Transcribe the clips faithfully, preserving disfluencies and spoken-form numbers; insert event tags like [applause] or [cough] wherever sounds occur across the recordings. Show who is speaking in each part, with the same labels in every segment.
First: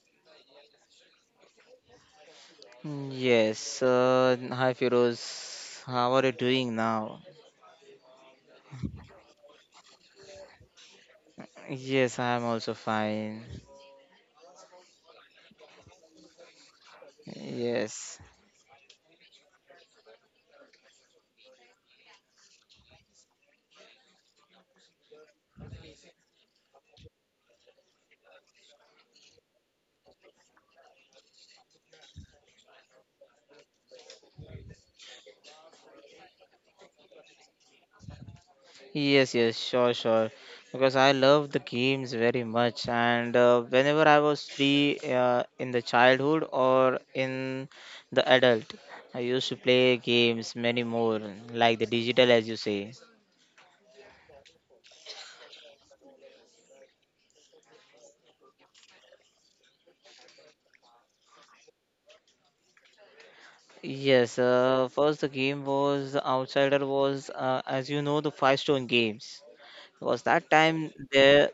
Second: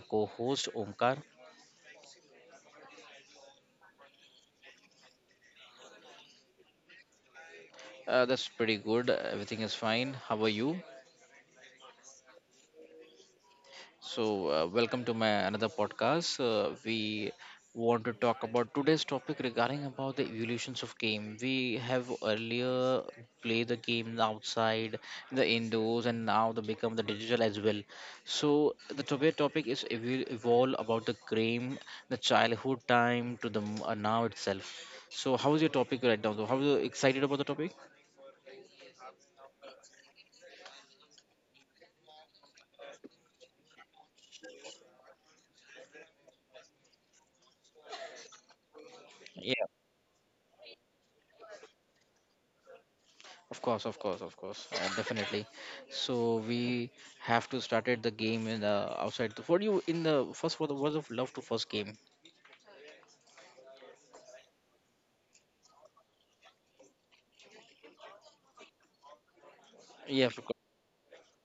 Speaker 1: co-host Omkar.
Speaker 2: Yes, uh, hi Firoz. How are you doing now?
Speaker 1: Uh, that's pretty good. Everything is fine. How are you?
Speaker 2: Yes, I am also fine.
Speaker 1: So, uh, welcome to my another podcast. Uh, we
Speaker 2: Yes,
Speaker 1: want to talk about today's topic regarding about the evolutions of game. We have earlier played the game outside, the indoors, and now they become the digital as well. So, the today topic is evol- evolve about the game, the childhood time to the m- uh, now itself. So, how is your topic right now? Though? How are you excited about the topic?
Speaker 2: yes, yes, sure, sure. Because I love the games very much, and uh, whenever I was free uh, in the childhood or in the adult, I used to play games many more, like the digital, as you say.
Speaker 1: Of course, of course, of course, uh, definitely. So we have to started the game in the outside. the- What do you in the first for the words of love to first game?
Speaker 2: Yes, uh, first the game was the Outsider was, uh, as you know, the Five Stone games. Was
Speaker 1: Yeah, of
Speaker 2: that
Speaker 1: course.
Speaker 2: time there,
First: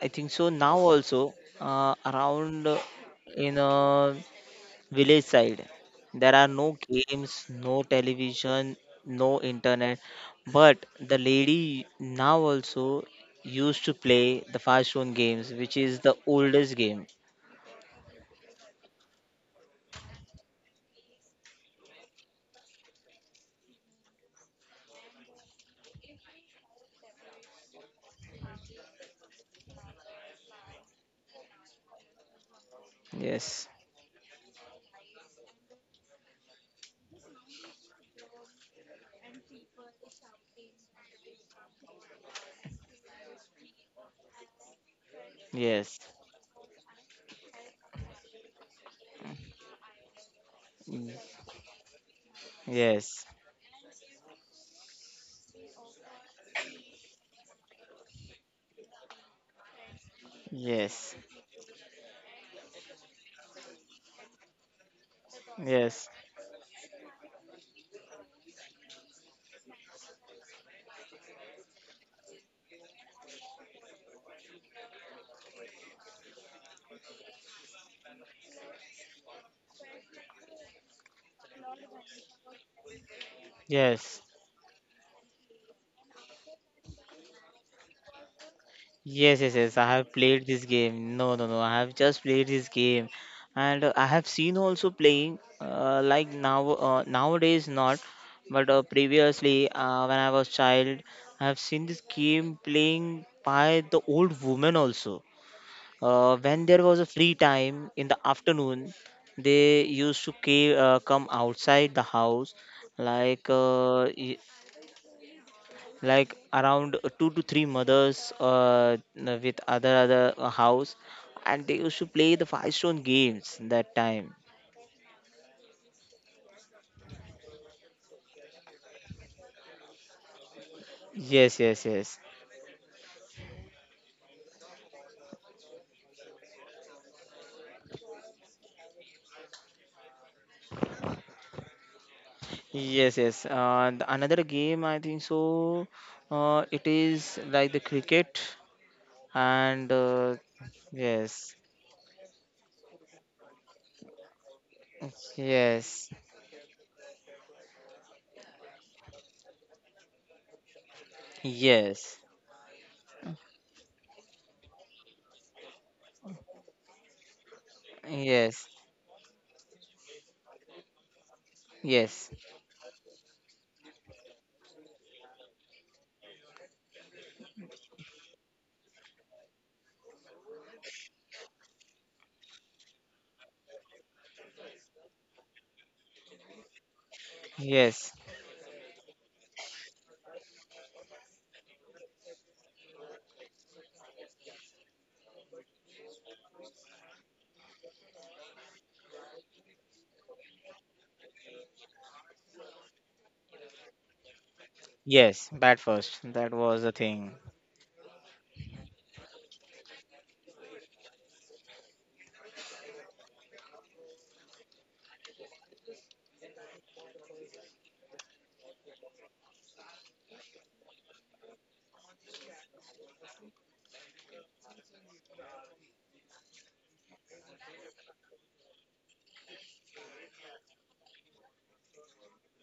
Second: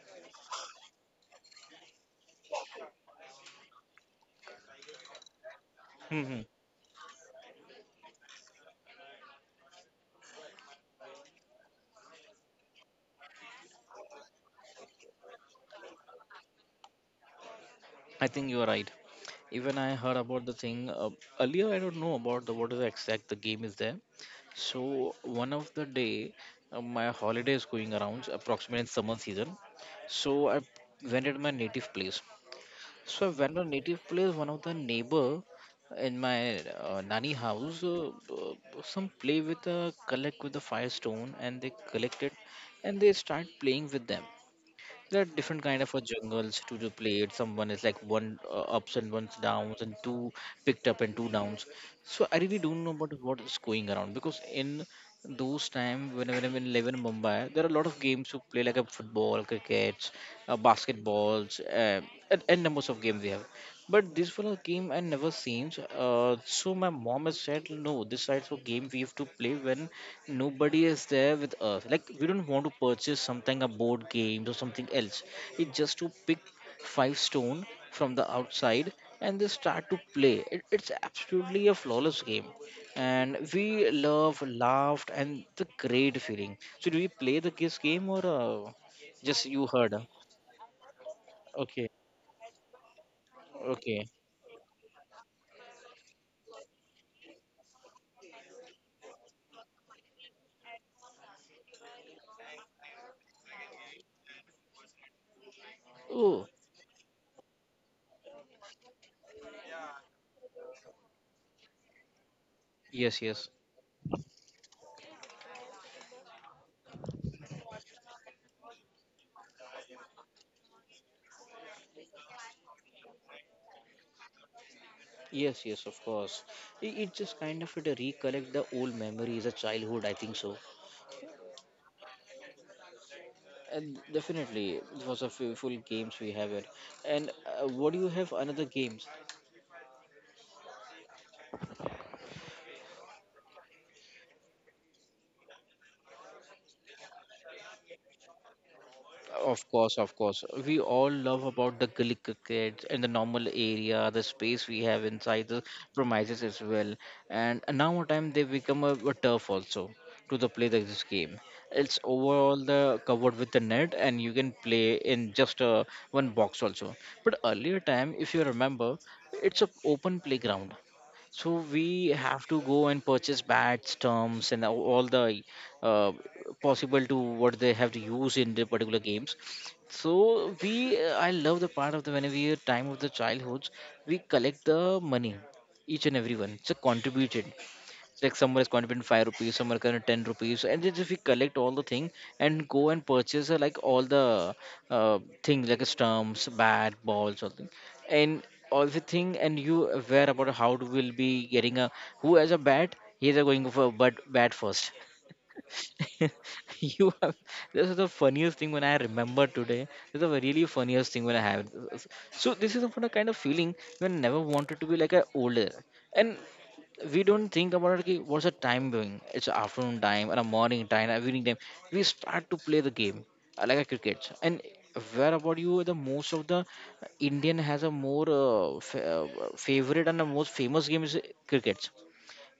Speaker 2: I think so now also uh, around uh, in a village side there
Speaker 1: Hmm.
Speaker 2: are no games, no television, no internet. But the lady now also used to play the fast stone games, which is the oldest game.
Speaker 1: I think you are right. Even I heard about the thing uh, earlier. I don't know about the what is the exact the game is there. So one of the day, uh, my holiday is going around approximately in summer season. So I went at my native place. So when
Speaker 2: Yes,
Speaker 1: the native plays one of the neighbor in my uh, nanny house, uh, uh, some play with a collect with the firestone and they collect it and they start playing with them. There are different kind
Speaker 2: yes,
Speaker 1: of uh, jungles to, to play it. Someone is like one uh, ups and one's downs and two picked up and two downs. So I really don't know about
Speaker 2: yes,
Speaker 1: what is going around, because in those time when, when I'm in eleven Mumbai there are a lot of games to play like a football, crickets, uh,
Speaker 2: yes,
Speaker 1: basketballs, uh, and, and numbers of games we have, but this was a game I never seen.
Speaker 2: yes,
Speaker 1: Uh, so my mom has said, no, this type of game we have to play when nobody is there with us. Like we don't want to purchase something a board game or something else. It's just to pick five stone from the outside and they start to play. It, it's absolutely a flawless game, and we
Speaker 2: yes.
Speaker 1: love, laughed, and the great feeling. So do you play the this game or uh,
Speaker 2: Yes,
Speaker 1: just
Speaker 2: yes,
Speaker 1: you
Speaker 2: yes. I
Speaker 1: heard? Huh?
Speaker 2: have played this game. No, no, no. I
Speaker 1: Okay,
Speaker 2: have just played this game, and uh, I
Speaker 1: okay.
Speaker 2: have seen also playing. Uh, like now, uh, nowadays not, but uh, previously uh, when I was child, I have seen this game playing by the old woman also. Uh,
Speaker 1: Oh
Speaker 2: when there was a free time in the afternoon, they used to ca- uh, come outside the house,
Speaker 1: yes, yes.
Speaker 2: like uh, y- like around two to three mothers uh, with other other uh, house, and they used to play the five stone games that time.
Speaker 1: Yes, yes, of course. It, it just kind of it recollect the old memories of childhood, I think so.
Speaker 2: Yes, yes, yes,
Speaker 1: And definitely, it was a few full games we have it. And uh, what do you have another games?
Speaker 2: yes, yes, uh, the another game, I think so, uh, it is like the cricket
Speaker 1: Of
Speaker 2: and
Speaker 1: course, of
Speaker 2: uh,
Speaker 1: course. We all love
Speaker 2: yes,
Speaker 1: about the gully cricket and the normal area, the space we have inside the
Speaker 2: yes,
Speaker 1: premises as well. And now a time they become a, a turf also to the play this game. It's
Speaker 2: yes,
Speaker 1: overall the covered with the net and you can play in just uh, one box also. But earlier time, if you
Speaker 2: yes,
Speaker 1: remember, it's a open playground, so we
Speaker 2: yes,
Speaker 1: have to go and purchase bats, terms and all all the uh, possible to what they have to use in the particular games. So we uh, I love the part of the when we are time of the childhoods, we collect the money, each and everyone it's a contributed,
Speaker 2: yes,
Speaker 1: like someone is contributing five rupees, someone can ten rupees, and just if we collect all the thing and go and purchase uh, like all the uh, things like stumps, bat, balls something, and all the thing, and you aware about how to will be getting a who has a bat, he's a going for but bat first.
Speaker 2: yes, bat first,
Speaker 1: [laughs]
Speaker 2: that was the
Speaker 1: You
Speaker 2: thing.
Speaker 1: have, this is the funniest thing when I remember today. This is the really funniest thing when I have. So this is what a kind of feeling when I never wanted to be like a older. And we don't think about it ki what's the time doing. It's afternoon time and a morning time and evening time, we start to play the game, uh, like a cricket. And where about you, the most of the Indian has a more uh, fa- uh, favorite and the most famous game is cricket.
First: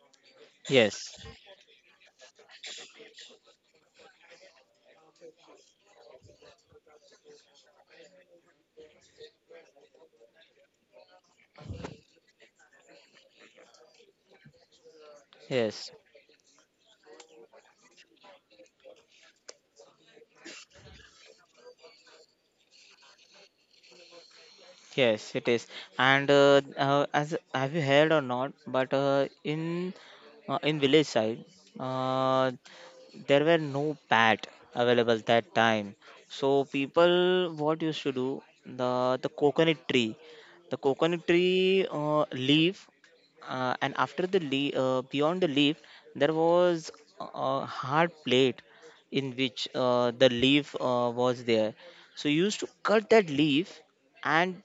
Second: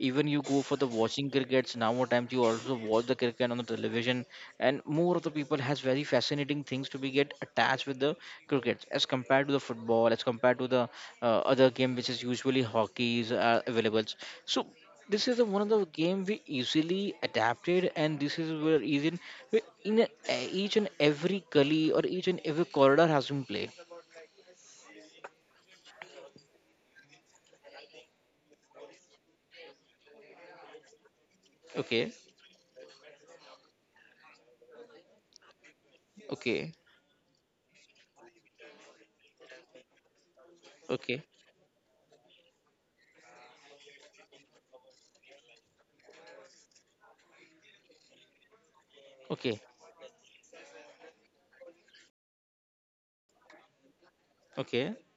Speaker 1: Even you go for the
Speaker 2: Yes,
Speaker 1: watching crickets, now more times you also watch the cricket on the television, and more of the people has very fascinating things to be get attached with the cricket as compared to the football, as compared to the uh, other game which is usually hockey is uh, available. So this is the one of the
Speaker 2: yes.
Speaker 1: game we easily adapted, and this is where even where in a, each and every gully or each and every corridor has been played.
Speaker 2: Yes, it is. And uh, uh, as, have you heard or not? But uh, in uh, in village side,
Speaker 1: Okay,
Speaker 2: uh, there were no pad available that time. So
Speaker 1: okay,
Speaker 2: people, what used to do, the the coconut tree, the
Speaker 1: okay,
Speaker 2: coconut tree uh, leaf, uh, and after the leaf, uh, beyond the leaf, there was a a hard plate
Speaker 1: okay,
Speaker 2: in which uh, the leaf uh, was there. So you used to cut that leaf,
Speaker 1: okay.
Speaker 2: and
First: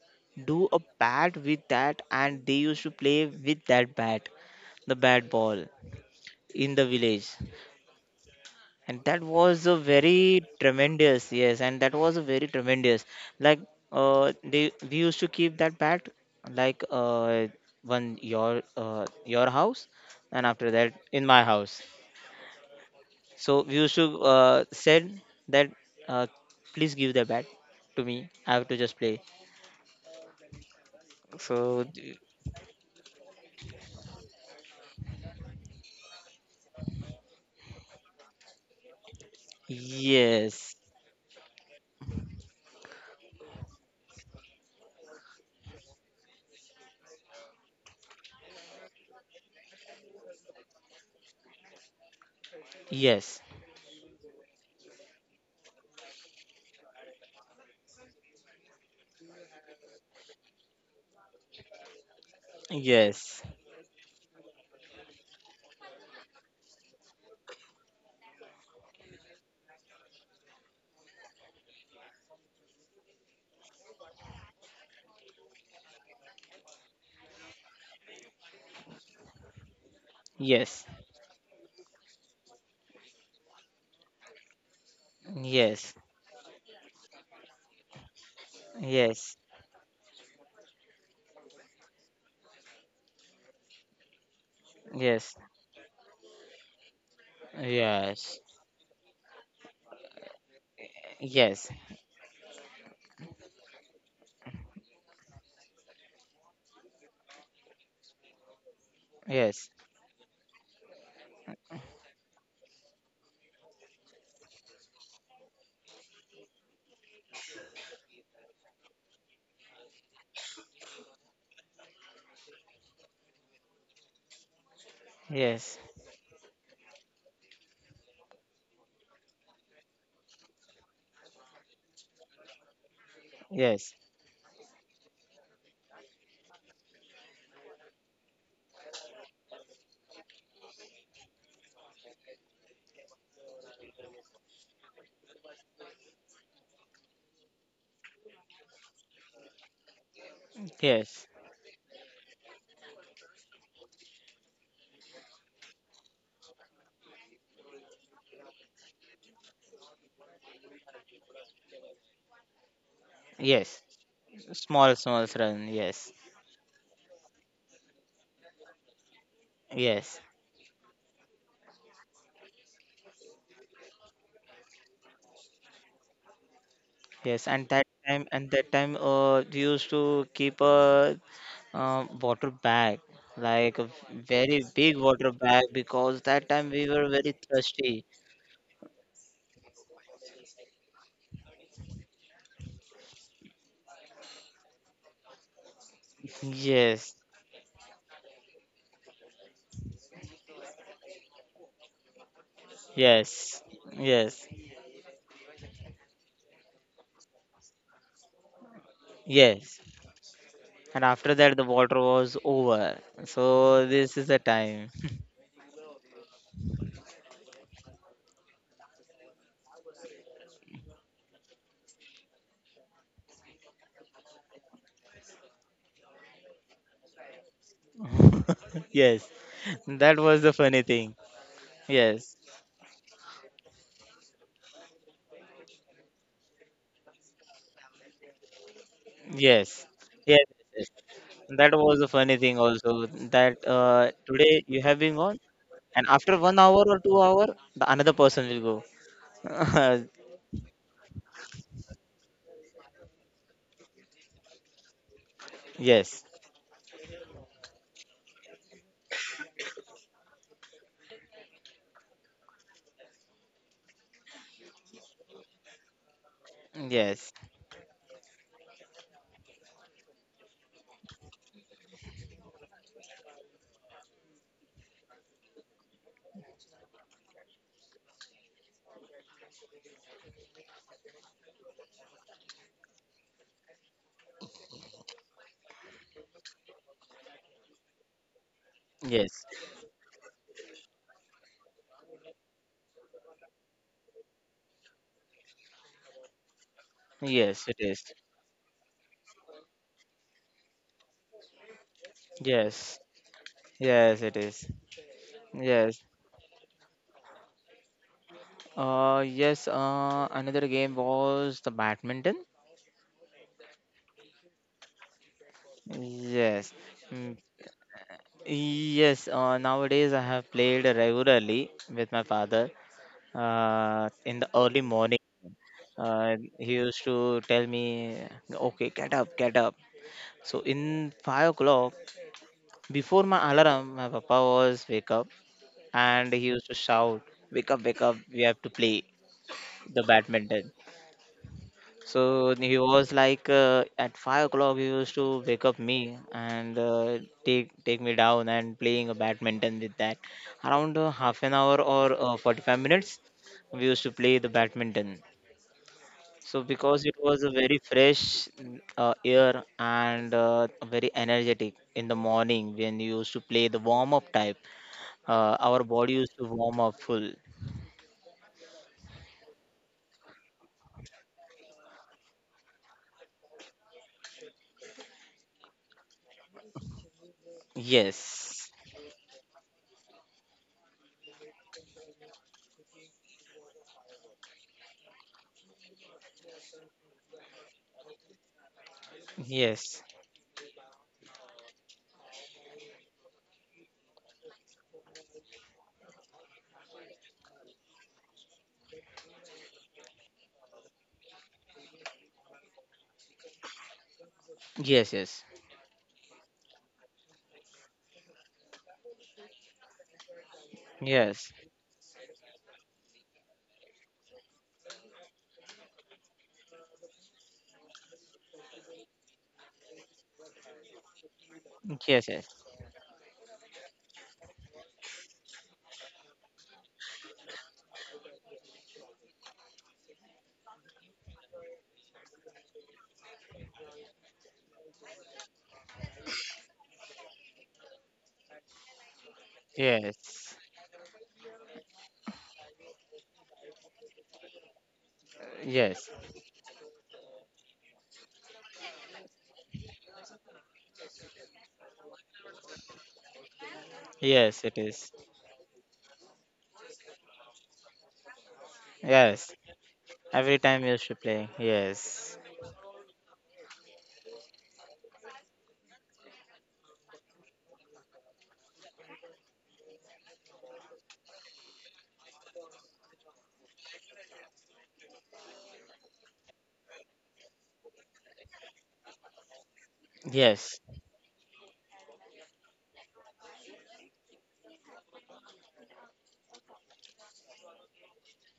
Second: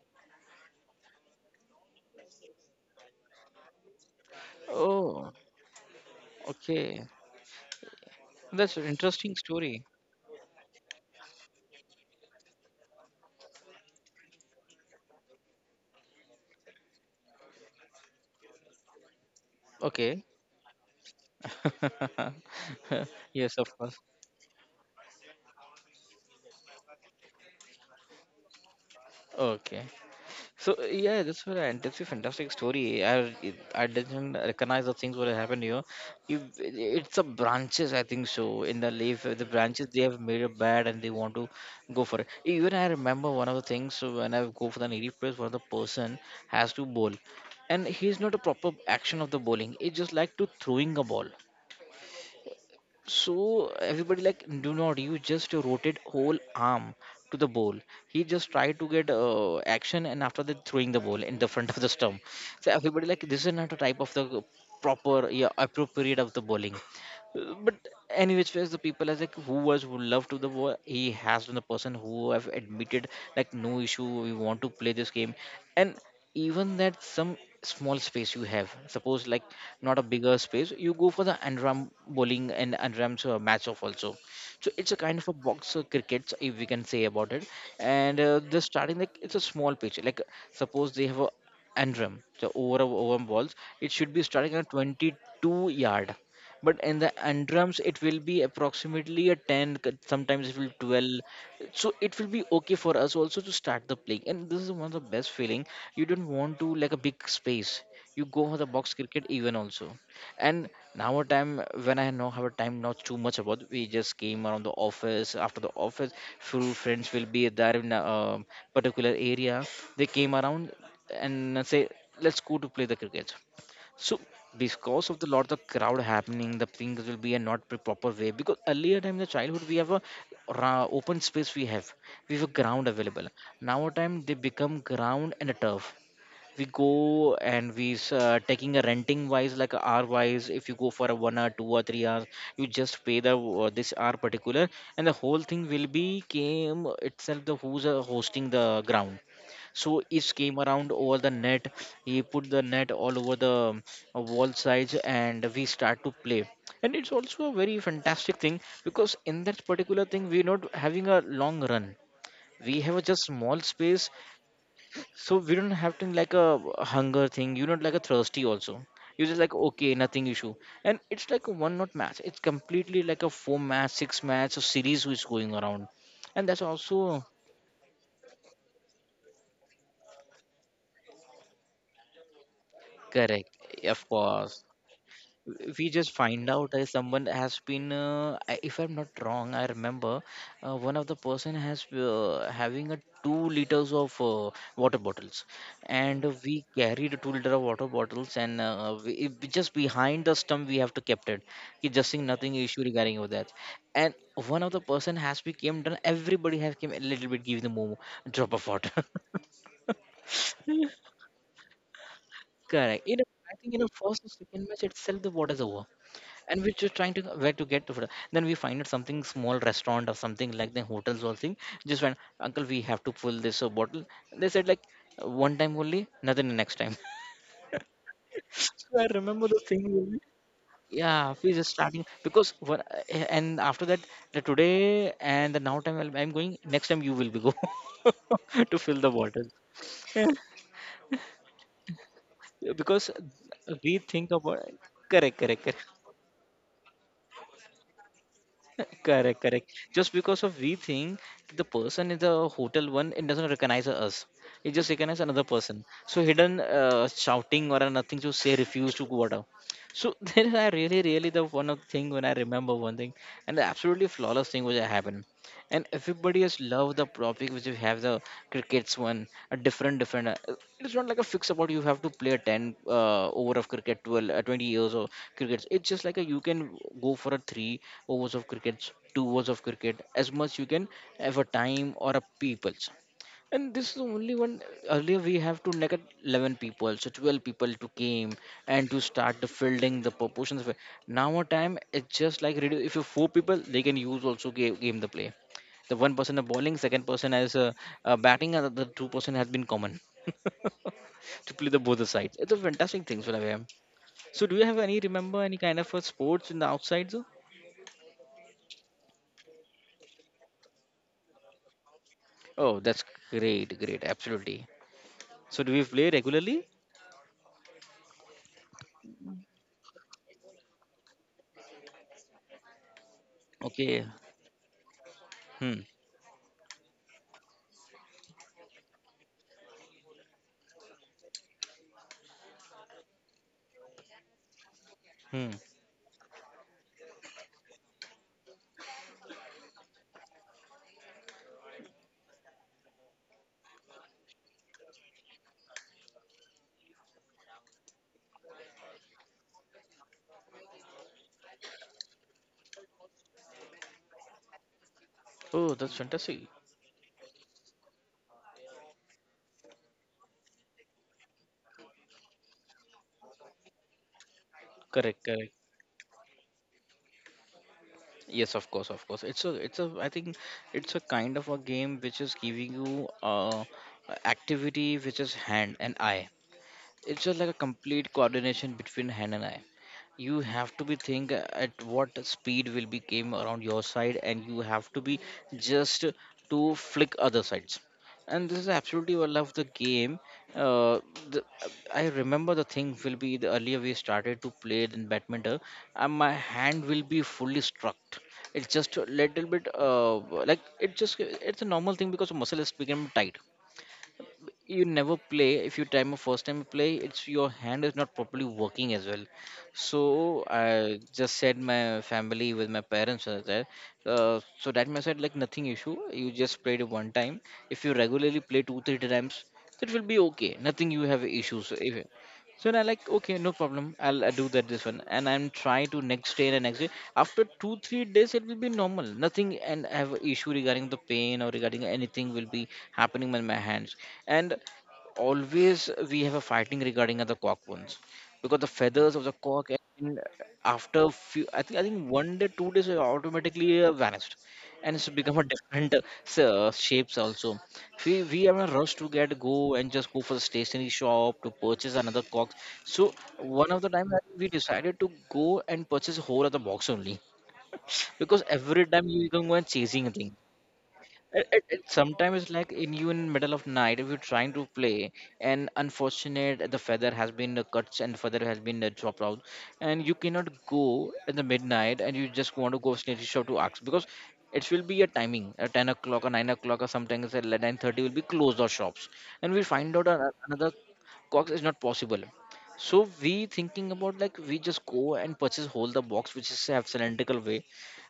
Speaker 2: do a bat with that, and they used to play with that bat, the bat
Speaker 1: Oh,
Speaker 2: ball in the village.
Speaker 1: okay.
Speaker 2: And
Speaker 1: That's an
Speaker 2: that was
Speaker 1: interesting
Speaker 2: a
Speaker 1: story.
Speaker 2: very tremendous, yes, and that was a very tremendous, like uh they we used to keep that bat, like uh one your uh your house, and
Speaker 1: Okay.
Speaker 2: after that in my house.
Speaker 1: [laughs]
Speaker 2: So we used
Speaker 1: Yes,
Speaker 2: to
Speaker 1: of course.
Speaker 2: uh said that uh please give the bat to me, I have to just play.
Speaker 1: Okay. So yeah,
Speaker 2: So
Speaker 1: that's what I. That's a fantastic story. I I didn't recognize the things what happened here. You, it's the branches, I think so. In the leaf, the branches they have
Speaker 2: yes,
Speaker 1: made a bed and they want to go for it. Even I remember one of the things, so when I go for the native place, one of the person has to bowl, and he's not a proper action of the bowling. It's just like to throwing a ball.
Speaker 2: yes.
Speaker 1: So everybody like, do not you just rotate whole arm to the ball. He just tried to get uh, action and after that throwing the ball in the front of the stump. So
Speaker 2: Yes,
Speaker 1: everybody like, this is not a type of the proper, yeah, appropriate of the bowling. Uh, But any which ways the people as like who was who loved to the ball. He has been the person who have admitted like no issue, we want to play this game. And even that some small space you have, suppose like not a
Speaker 2: yes,
Speaker 1: bigger space, you go for the andram bowling and andram's uh, match off also. So it's a kind of a
Speaker 2: yes,
Speaker 1: box uh, cricket, if we can say about it. And uh, the
Speaker 2: yes,
Speaker 1: starting like it's a small pitch, like suppose they have a andram so over over balls, it should be starting at
Speaker 2: yes,
Speaker 1: twenty-two yard, but in the andrams,
Speaker 2: yes,
Speaker 1: it will be approximately a ten c- sometimes it will
Speaker 2: yes,
Speaker 1: twelve.
Speaker 2: yes,
Speaker 1: So it will be okay for us also to start the playing, and this is one of the best feeling. You don't want to like a big space, you go for the box
Speaker 2: yes,
Speaker 1: cricket even also. And now a time, when I know have a time not too much about, we just came around the office. After the office, few friends will be there in a um, particular area. They came around and say, let's go to play the cricket. So because of the lot of crowd happening, the things will be a not pre- proper way. Because earlier time in the childhood we have a ra- open space we have, we have a ground available.
Speaker 2: yes,
Speaker 1: Now time they become ground and a turf. We go and we s- uh, taking a renting wise, like a hour wise, if you go for a one hour, two or three hours, you just pay the uh, this hour particular, and the whole thing will be came itself the who's uh, hosting the ground. So each came
Speaker 2: yes,
Speaker 1: around over the net, he put the net all over the um, uh, wall sides, and we start to play. And it's also a very fantastic thing, because in that particular thing we're not having a long run, we have a just
Speaker 2: yes.
Speaker 1: small space.
Speaker 2: Small, small run.
Speaker 1: So we
Speaker 2: Yes,
Speaker 1: don't have to like a hunger thing. You don't like a thirsty also. You're just like
Speaker 2: yes,
Speaker 1: okay, nothing issue. And it's like a one not match, it's completely like a four match, six match, a series which is going around. And that's
Speaker 2: yes. And
Speaker 1: also
Speaker 2: that time, and that time, uh, they used to keep a uh, water bag, like a
Speaker 1: correct, of
Speaker 2: very big
Speaker 1: course.
Speaker 2: water bag, because
Speaker 1: We
Speaker 2: that
Speaker 1: just
Speaker 2: time we
Speaker 1: find
Speaker 2: were
Speaker 1: out
Speaker 2: very
Speaker 1: uh, someone has
Speaker 2: thirsty.
Speaker 1: been uh, I- if I'm not wrong I remember, uh, one of the person has uh, having a two liters of uh, water bottles, and we
Speaker 2: Yes,
Speaker 1: carried two liter of water bottles, and uh, we, it- we just behind the stump we have to kept it. Ki just seeing nothing issue
Speaker 2: yes,
Speaker 1: regarding with that.
Speaker 2: yes,
Speaker 1: And one of the person has became done, everybody have came a little bit give the more drop of water.
Speaker 2: yes,
Speaker 1: [laughs]
Speaker 2: and after that the water was over.
Speaker 1: Correct, you know
Speaker 2: So
Speaker 1: I
Speaker 2: this is
Speaker 1: think in
Speaker 2: the
Speaker 1: the first or
Speaker 2: time.
Speaker 1: second match itself the water's over, and we're just trying to where to get to food. Then we find out something small restaurant or something like the hotels or thing. Just went, uncle, we have to fill this uh, bottle. They said like one time only, nothing the next time.
Speaker 2: [laughs] Yes,
Speaker 1: [laughs] So I remember the
Speaker 2: that
Speaker 1: thing.
Speaker 2: was the
Speaker 1: Only.
Speaker 2: funny thing.
Speaker 1: Yeah, we just
Speaker 2: Yes,
Speaker 1: starting because what, and after that, the today and the now time, I'm I'm going next time you will be go [laughs] to fill the bottle,
Speaker 2: yes, yes, yes. That was the funny thing also.
Speaker 1: because
Speaker 2: That uh,
Speaker 1: we
Speaker 2: today
Speaker 1: think
Speaker 2: you
Speaker 1: about
Speaker 2: have been on,
Speaker 1: correct, correct,
Speaker 2: and
Speaker 1: correct.
Speaker 2: after one hour or two hour, the another person will
Speaker 1: Correct,
Speaker 2: go.
Speaker 1: correct.
Speaker 2: [laughs]
Speaker 1: Just because of we think the person in the hotel one, it doesn't recognize us. It just recognizes another
Speaker 2: Yes,
Speaker 1: person. So hidden uh, shouting or nothing to say, refuse to water. So [laughs] there I really, really the one of thing when I remember one thing, and the absolutely flawless thing which happened, and everybody has
Speaker 2: yes,
Speaker 1: loved the topic which you have the crickets one, a different different uh, uh, it's not like a fix about you have to play a ten uh, over of cricket, twelve uh, twenty years of cricket. It's just like a, you can go for a three overs of cricket, two overs of cricket as much you can have a time or a people, and this is the only one. Earlier, we have to neg eleven people, so twelve people to came and
Speaker 2: yes,
Speaker 1: to start the fielding, the proportions of it. Now, our time it's just like redu- if you four people, they can use also game, game the play. The one person are bowling, second
Speaker 2: yes. It
Speaker 1: person
Speaker 2: is.
Speaker 1: has uh, uh, batting, and the other two person has been common to play the both the sides.
Speaker 2: Yes,
Speaker 1: It's a fantastic thing. so
Speaker 2: yes, it is.
Speaker 1: So, do you have any remember
Speaker 2: Yes.
Speaker 1: any kind of uh, sports in the outside? Though?
Speaker 2: Uh, yes. Uh, another game was the badminton.
Speaker 1: Oh, that's great, great, absolutely. So, do we play
Speaker 2: Yes.
Speaker 1: regularly?
Speaker 2: Mm, yes, uh, nowadays I have played regularly with my father uh, in
Speaker 1: Okay.
Speaker 2: the early morning.
Speaker 1: Hmm.
Speaker 2: Uh, he used to tell me, okay, get up, get up. So in five o'clock, before my alarm, my papa was wake up,
Speaker 1: Hmm.
Speaker 2: and he used to shout, wake up, wake up, we have to play the badminton. So he was like uh, at five o'clock he used to wake up me and uh, take take me down and playing a badminton with that around uh, half an hour or uh, forty-five minutes we used to play the badminton.
Speaker 1: Oh, that's
Speaker 2: So
Speaker 1: fantastic.
Speaker 2: because it was a very fresh uh, air and uh, very energetic in the morning when you used to play the warm up type, uh,
Speaker 1: Correct,
Speaker 2: our
Speaker 1: correct.
Speaker 2: body used to warm up full.
Speaker 1: Yes, of course, of course. It's a, it's a. I think it's a kind of a game which is giving you uh, a activity which is hand and eye. It's just like a complete
Speaker 2: Yes,
Speaker 1: coordination between hand and eye. You have to be think at what speed will be came around your side, and you have to be just to flick other sides. And this is absolutely what I love
Speaker 2: yes,
Speaker 1: the game. Uh, the, I remember the thing will be the earlier we started to play in badminton, and my hand will be fully struck. It's just a little bit uh, like it just it's a normal thing because muscle is becoming tight.
Speaker 2: yes,
Speaker 1: You
Speaker 2: yes,
Speaker 1: never play if you time a first time you play, it's your hand is not properly working as well. So I
Speaker 2: yes,
Speaker 1: just said my family with my parents was there. Uh, so that may said like nothing issue, you just played it one time. If you regularly play two three times, it will be okay, nothing you have issues
Speaker 2: yes,
Speaker 1: if,
Speaker 2: yes.
Speaker 1: so and I like okay, no problem. I'll, i do that this one, and I'm trying to next day and next day. After two three days, it will be normal. Nothing and I have issue regarding the pain or regarding anything will be happening in my hands. And always we have a fighting regarding the cock bones, because the feathers of the cock,
Speaker 2: Yes.
Speaker 1: and after few I think I think one day two days it automatically uh, vanished, and it's become a
Speaker 2: Yes.
Speaker 1: different uh, s- uh, shapes also. We we are in a rush to get go and just go for the stationery shop to purchase another box. So one of the time
Speaker 2: Yes,
Speaker 1: that
Speaker 2: it
Speaker 1: we
Speaker 2: is.
Speaker 1: decided to go and purchase a whole other box only, because every time
Speaker 2: Yes.
Speaker 1: you can go and chasing a
Speaker 2: Every
Speaker 1: thing.
Speaker 2: time you should play.
Speaker 1: It, it, it
Speaker 2: Yes.
Speaker 1: sometimes it's like in you in middle of night if you're trying to play, and unfortunate the feather has been uh, cut and feather has been uh, dropped out, and you cannot go in the midnight, and you just want to go snitch shop to ask because it will be a timing at ten o'clock or nine o'clock or sometimes at nine thirty will be closed our shops, and we find out ano-
Speaker 2: Yes.
Speaker 1: another cox is not possible. So we thinking about like we just go and purchase whole the box, which is uh, have cylindrical way.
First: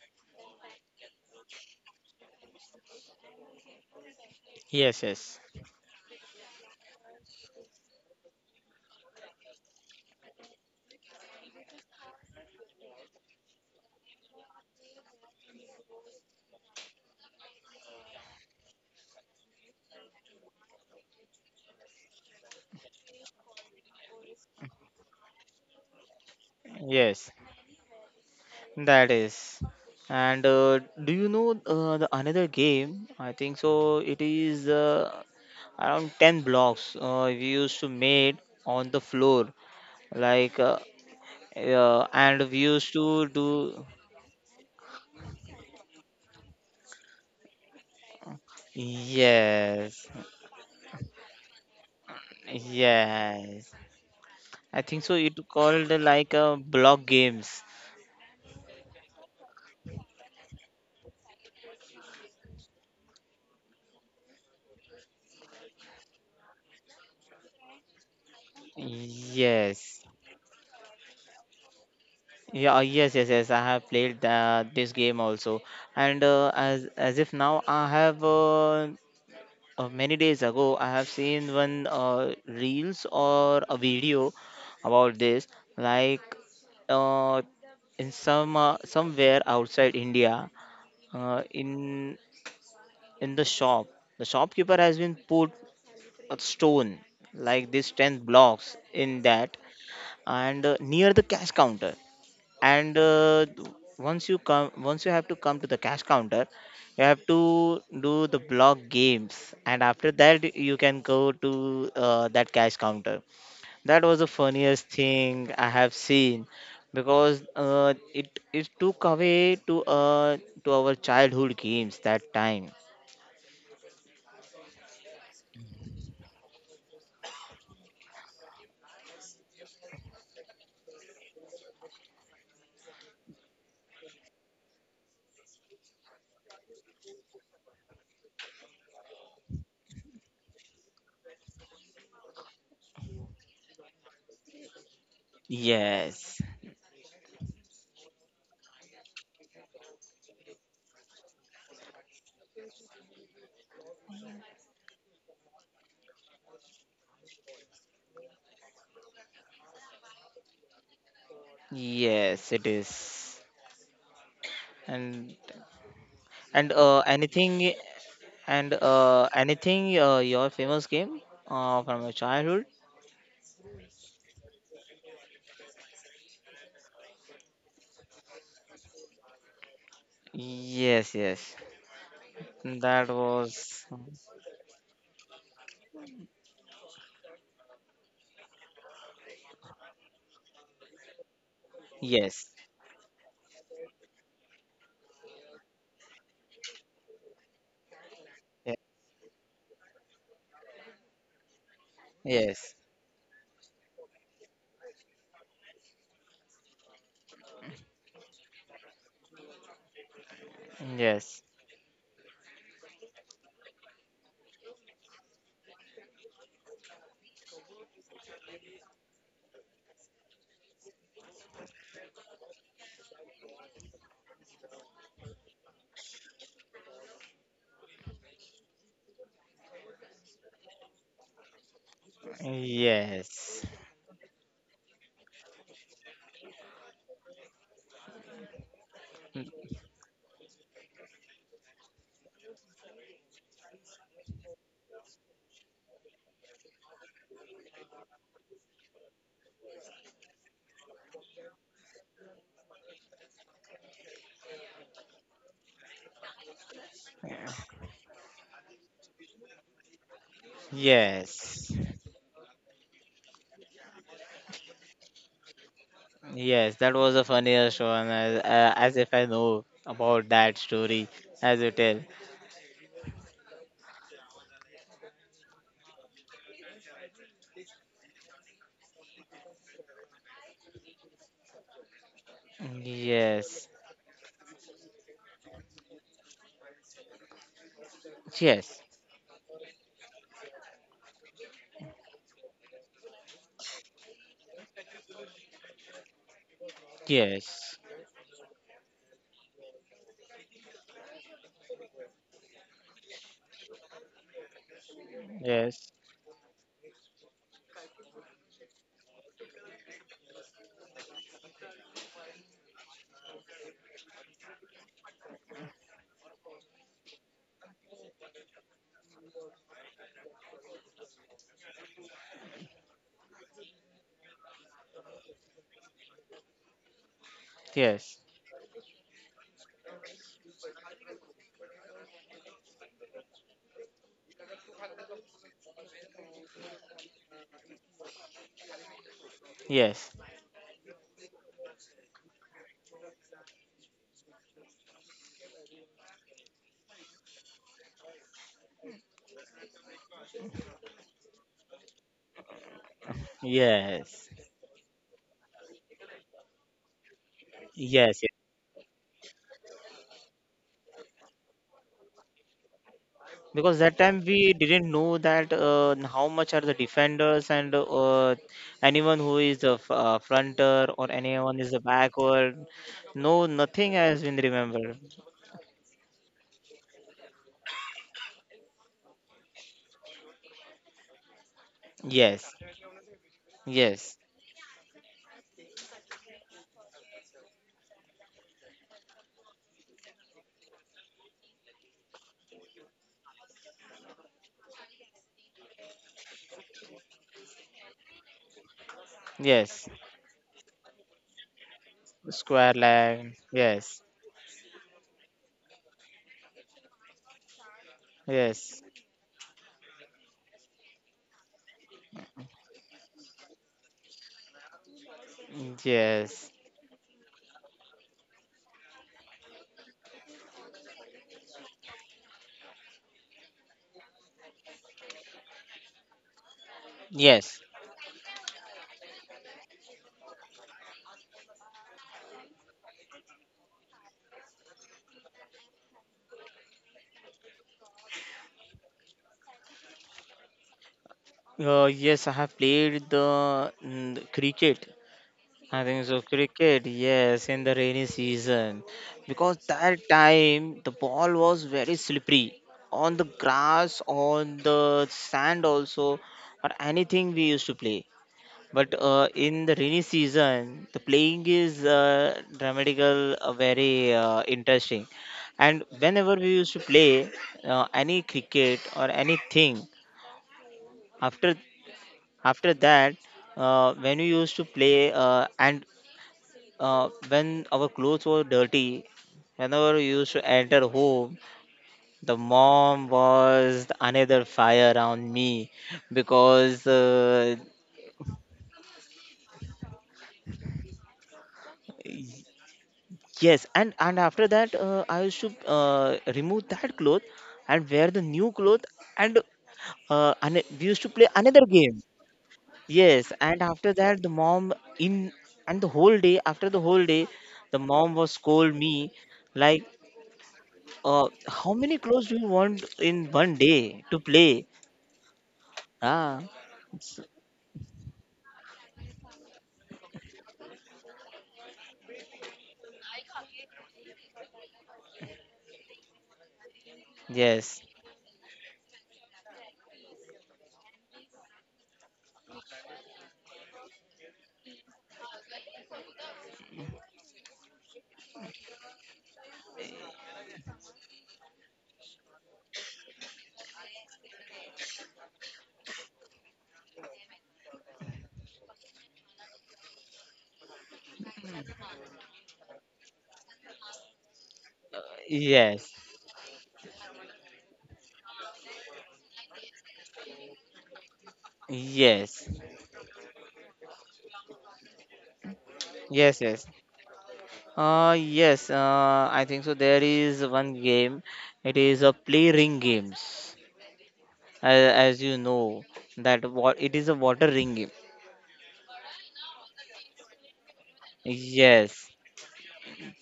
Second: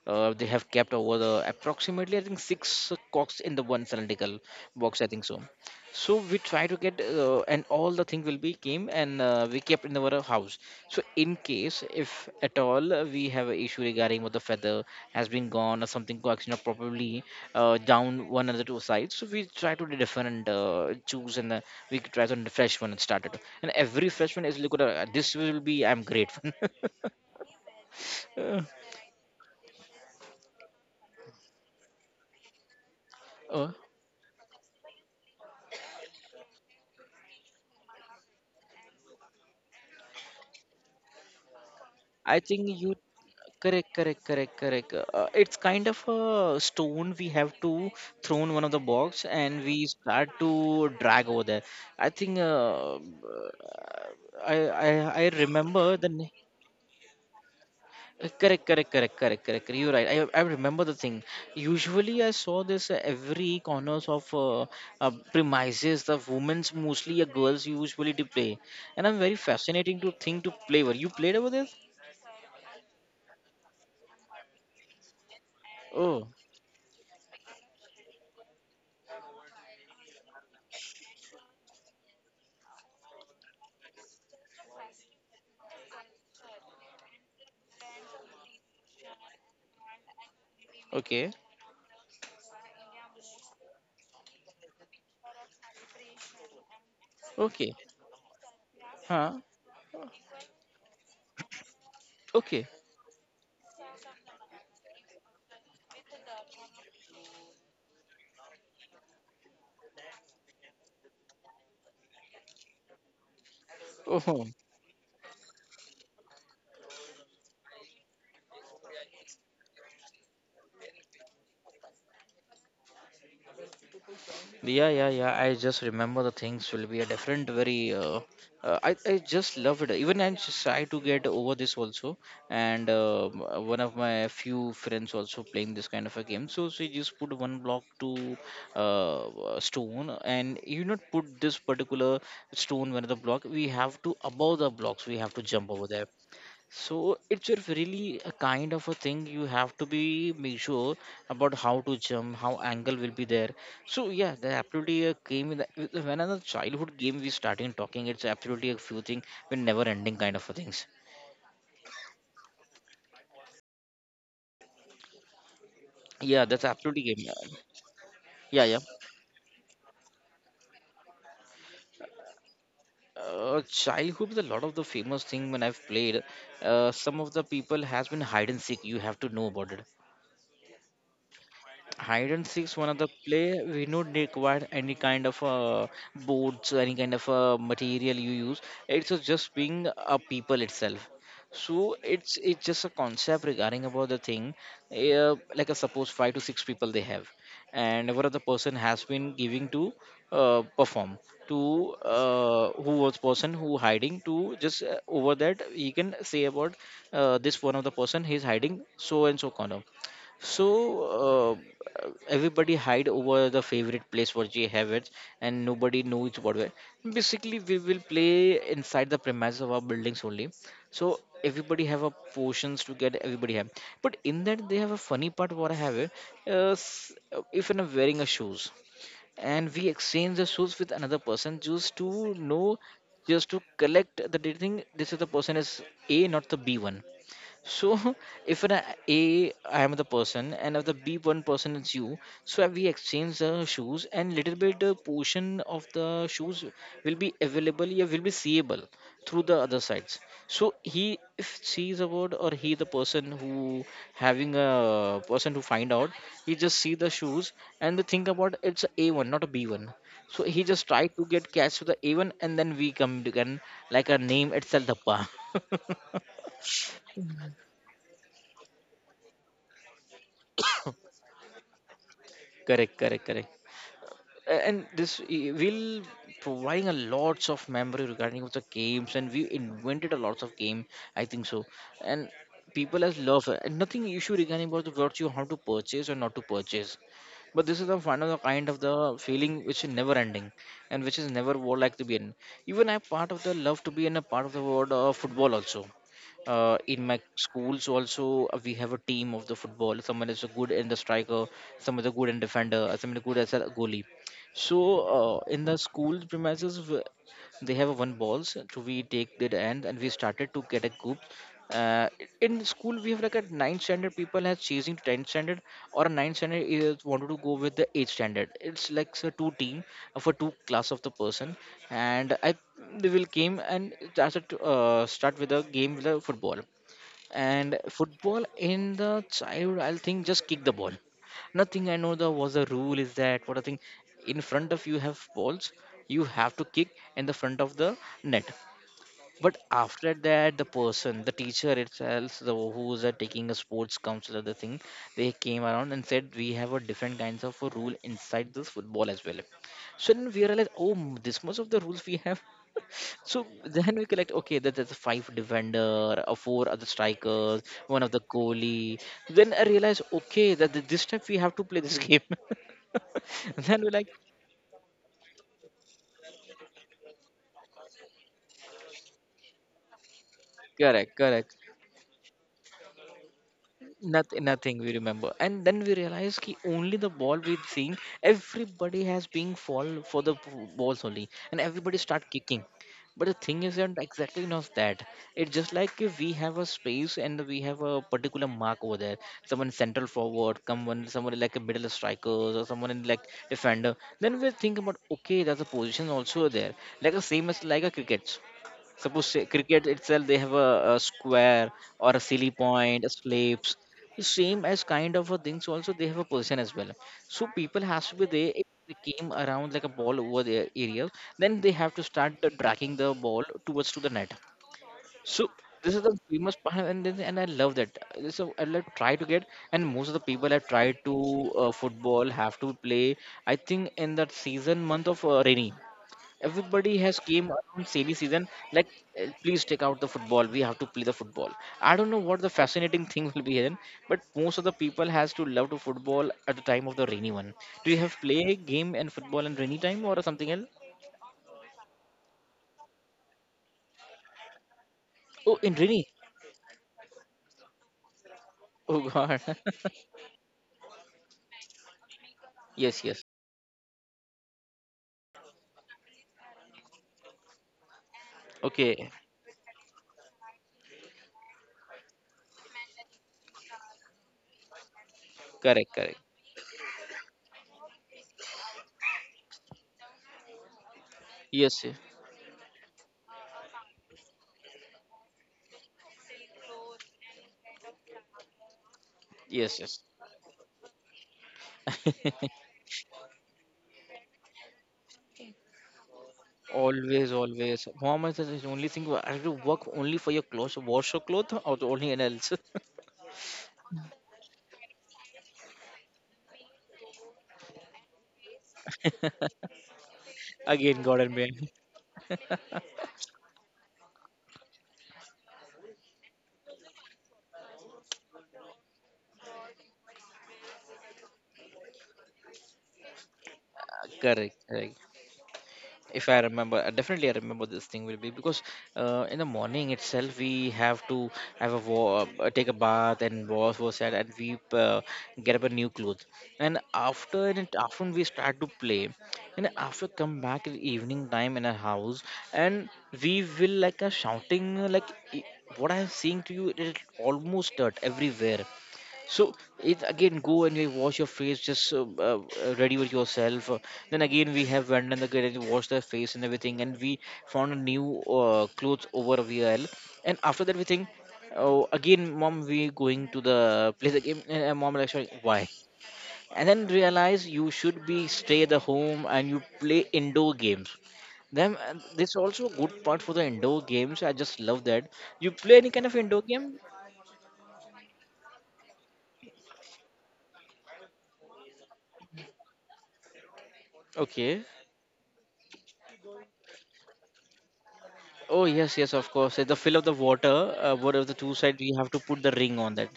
Speaker 1: Uh, they have kept over the approximately I think six cocks in the one cylindrical box.
Speaker 2: Yes,
Speaker 1: I think
Speaker 2: yes.
Speaker 1: so. So we try to get uh, and all the thing will be came, and uh, we kept in our house. So in case if at all uh, we have an issue regarding what the feather has been gone or something cocks you know probably uh, down one of the two sides. So we try to do different uh, choose, and uh, we try to fresh one and started. And every fresh one is like uh, this will be I'm grateful.
Speaker 2: Yes.
Speaker 1: [laughs]
Speaker 2: That is. And uh, do you know uh, the another game? I think
Speaker 1: Uh,
Speaker 2: so. It is uh, around ten blocks uh, we used to made on the floor, like uh, uh,
Speaker 1: I
Speaker 2: and we
Speaker 1: think
Speaker 2: used
Speaker 1: you
Speaker 2: to do,
Speaker 1: Correct, correct, correct, correct. Uh, it's kind of a stone we have to throw in one of the box, and we
Speaker 2: yes,
Speaker 1: start to drag over there. I think uh, uh,
Speaker 2: yes,
Speaker 1: I, I
Speaker 2: I think
Speaker 1: I
Speaker 2: so it
Speaker 1: remember
Speaker 2: called
Speaker 1: the na-
Speaker 2: like uh, block games.
Speaker 1: uh, correct, correct, correct, correct, correct. You're right. I, I remember the thing. Usually, I saw this uh, every corners of uh, uh, premises. The women's mostly, uh, girls usually to play, and I'm very
Speaker 2: Yes.
Speaker 1: fascinating to think to play. Where you played over there?
Speaker 2: Yeah, uh, yes, yes, yes. I have played uh, this game also, and
Speaker 1: Oh,
Speaker 2: uh, as as if now I have uh, uh, many days ago I have seen one uh, reels or a video about this. Like uh, in some uh, somewhere outside India,
Speaker 1: okay,
Speaker 2: uh, in in the shop, the shopkeeper has been put a stone like
Speaker 1: okay,
Speaker 2: this ten blocks in
Speaker 1: huh?
Speaker 2: that, and uh, near the cash counter,
Speaker 1: Okay.
Speaker 2: and uh, once you come, once you have to come to the cash counter, you have to do the block games, and after that you can go to uh, that cash counter. That was the
Speaker 1: Oh,
Speaker 2: funniest thing I have seen, because uh, it it took away to uh, to our childhood games that time.
Speaker 1: yeah, yeah, yeah. I just remember the things will be a different, very. Uh, uh, I I just love it. Even I just try to get over this also. And uh, m- one of my few friends also playing this kind of a game. So she just put one block to uh, uh, stone, and you not put this particular stone when the block. We have to above the blocks. We have to jump over there.
Speaker 2: Yes,
Speaker 1: So it's a really a kind of a thing you have to be make sure about how to jump, how angle will be there. So yeah, the absolutely a game in the, with the- when another childhood game we starting talking, it's absolutely a few thing with never ending kind of a things.
Speaker 2: yes, it is. and
Speaker 1: Yeah, that's
Speaker 2: and uh,
Speaker 1: absolutely game. Yeah,
Speaker 2: anything,
Speaker 1: yeah,
Speaker 2: and
Speaker 1: yeah.
Speaker 2: uh, anything uh, your famous game uh, from your childhood.
Speaker 1: Uh, childhood is a lot of the famous thing when I've played. Uh, some of the people has been hide and seek. You have to know about it.
Speaker 2: Yes, yes.
Speaker 1: Hide and seek, one of
Speaker 2: That
Speaker 1: the play
Speaker 2: was
Speaker 1: we don't require any kind of uh, boards or any kind of uh, material you use. It's just being a people itself. So it's
Speaker 2: yes.
Speaker 1: it's just a concept regarding about the thing. Uh, like a suppose five to six people they have, and what the
Speaker 2: ye-
Speaker 1: person has been giving to uh, perform to
Speaker 2: Yes.
Speaker 1: uh, who was person who hiding to just uh, over that he can say about uh, this one of the person he's hiding so and so corner, so
Speaker 2: Yes.
Speaker 1: uh, everybody hide over the favorite place what they have it, and nobody knows what. we- Basically, we will play inside the premise of our buildings only. So everybody have a portions to get everybody have. But in that they have a funny part what I have it. Uh, s- uh, if I'm wearing a shoes, and we exchange the shoes with another person just to know, just
Speaker 2: Yes.
Speaker 1: to collect the thing. This is the person is A, not the B one. So [laughs] if an A I am the person, and if the B one person is you, so we exchange the shoes, and little bit uh, portion of the shoes will be available, yeah, will be seeable through the other sides. So he if she is about or he the person who having a person to find out, he just see the shoes and the think about it's A A one, not a B one. So he just try to get
Speaker 2: Yes.
Speaker 1: catch to the A one, and then we come to can like a name itself the pa.
Speaker 2: Yes, that was a funniest one as, uh, as if I know about that story as you tell.
Speaker 1: [laughs] Correct, correct, correct. A- and this i- will providing a lots of memory regarding of the games, and we invented a lots of game I think so, and people has loved it.
Speaker 2: Yes.
Speaker 1: And nothing issue regarding about the what you how to purchase or not to purchase, but this is the one of the kind
Speaker 2: Yes.
Speaker 1: of the feeling which is never ending, and which is never would like to be in. Even I part of the love to be in a part of the world of football also. Uh, in my
Speaker 2: Yes.
Speaker 1: schools also, uh, we have a team of the football. Someone is a good in the striker, someone is a good in defender, uh, someone is good as a goalie. So uh, in the
Speaker 2: Yes.
Speaker 1: school premises, w- they have one balls. So we take that end, and we started to get a group. Uh, in school, we have like a ninth standard people has chasing to tenth standard, or a ninth standard is wanted to go with the eighth standard. It's like so two team uh, for two class of the person, and I they will came and started to, uh, start with a game with a football. And
Speaker 2: Yes.
Speaker 1: football in the childhood, I'll think just kick the ball. Nothing I know the was the rule is that what I think, in front of you have balls, you have to kick in the front of the net. But
Speaker 2: Yes.
Speaker 1: after that, the person, the teacher itself, the who's uh, taking a sports council or the thing, they came around and said we have a different kinds of a rule inside this football as well. So then we realized, oh, m- this much of the rules we have. [laughs] So then we
Speaker 2: Yes.
Speaker 1: collect, okay, that there's a five defender, a four other strikers, one of
Speaker 2: Yes.
Speaker 1: the
Speaker 2: Yes.
Speaker 1: goalie. Then I realized, okay, that th- this time we have to play this game. [laughs]
Speaker 2: Because
Speaker 1: Then
Speaker 2: that
Speaker 1: we're like,
Speaker 2: time we didn't know that uh, how much are the defenders and uh, anyone who is the f- uh, fronter or
Speaker 1: correct,
Speaker 2: anyone
Speaker 1: correct.
Speaker 2: is the backward, no nothing has been
Speaker 1: Nothing, nothing
Speaker 2: remembered.
Speaker 1: we remember, and then we realize ki only the ball we've seen. Everybody has been fall for the b- balls only, and everybody start
Speaker 2: Yes,
Speaker 1: kicking. But the thing isn't
Speaker 2: yes,
Speaker 1: exactly not that. It's just like if we have a space and we have a particular mark over there. Someone central forward, someone someone like a middle strikers or someone in like defender. Then we think about okay, there's a position also there, like a same as like a cricket. Suppose say,
Speaker 2: yes,
Speaker 1: cricket itself, they have a, a square or a silly
Speaker 2: square
Speaker 1: point, a
Speaker 2: leg,
Speaker 1: slaps.
Speaker 2: yes,
Speaker 1: The same as kind of a things also they have a position as well. So people has to be there. If
Speaker 2: yes,
Speaker 1: they came around like a ball over their area, then they have to start the dragging the ball towards to the net. So this is the
Speaker 2: yes,
Speaker 1: famous part, and then- and I love that. Uh, So I like try to get, and most of the people have tried to uh, football have to play. I think in that season month of uh, rainy everybody has came
Speaker 2: yes,
Speaker 1: around silly season like uh, please take out the football we have to play the football. I don't know what the fascinating [laughs] thing will be then, but most of the people has to love to football at the time of the rainy one. Do you have play game and football in rainy time or something else?
Speaker 2: uh, yes, I have played the mm, cricket.
Speaker 1: Oh, in
Speaker 2: I think
Speaker 1: rainy?
Speaker 2: so. Cricket, yes, in the rainy season.
Speaker 1: Oh god.
Speaker 2: Because
Speaker 1: [laughs]
Speaker 2: that time the ball was very slippery
Speaker 1: Yes,
Speaker 2: on the
Speaker 1: yes.
Speaker 2: grass, on the sand also, or anything we used to play. But
Speaker 1: Okay.
Speaker 2: uh, in the rainy season, the playing is uh, dramatical, uh, very uh, interesting. And
Speaker 1: Correct, correct.
Speaker 2: whenever we used to play uh, any cricket or anything, after
Speaker 1: Yes, yes,
Speaker 2: after that, uh, when we used to play uh, and uh, when our clothes were dirty,
Speaker 1: yes,
Speaker 2: whenever we
Speaker 1: yes.
Speaker 2: used to enter home, the mom was another fire around me, because
Speaker 1: Always,
Speaker 2: uh,
Speaker 1: always Muhammad says his only thing, "Why have to work only for your clothes, wash your clothes or the only else?" [laughs]
Speaker 2: yes, and and after that uh, I used to uh, remove that cloth and wear the new cloth, and uh, and we used
Speaker 1: Again
Speaker 2: to
Speaker 1: god
Speaker 2: play
Speaker 1: and man.
Speaker 2: another game.
Speaker 1: Uh,
Speaker 2: Yes, and after that the mom in, and the whole day, after the whole day, the mom was scold me like, Uh, how many clothes do you want in one day to
Speaker 1: [laughs] correct,
Speaker 2: play?
Speaker 1: correct. If
Speaker 2: Ah,
Speaker 1: I remember, uh, definitely I remember this thing will be because uh, in the morning itself we have to have a wa- uh, take a bath and wash ourselves, and we uh, get up a new clothes, and after in it
Speaker 2: yes,
Speaker 1: afternoon we start to play, and after come back in evening time in our house, and we will like a shouting uh, like i- what I'm seeing to you it is almost dirt everywhere. So it again go and you wash your face, just uh, uh, uh, ready with yourself. Uh, Then again we have went and the kid and washed their face and everything, and we found a new uh, clothes over a V L. And after that we think, oh again mom we going to the play the game. And and mom like sorry why?
Speaker 2: yes,
Speaker 1: And then realize you should be stay at the home and you play indoor games. Then uh, this
Speaker 2: yes,
Speaker 1: also a good part for the indoor games. I just love that. You play any kind of
Speaker 2: yes,
Speaker 1: indoor
Speaker 2: yes.
Speaker 1: game.
Speaker 2: Uh, yes, uh, I think so. There is one game, it is a play ring games,
Speaker 1: Okay.
Speaker 2: as, as you know, that what it is a water ring game.
Speaker 1: Oh yes, yes, of course. The fill of the water, uh, whatever the two sides, we
Speaker 2: Yes,
Speaker 1: have to put the ring on that.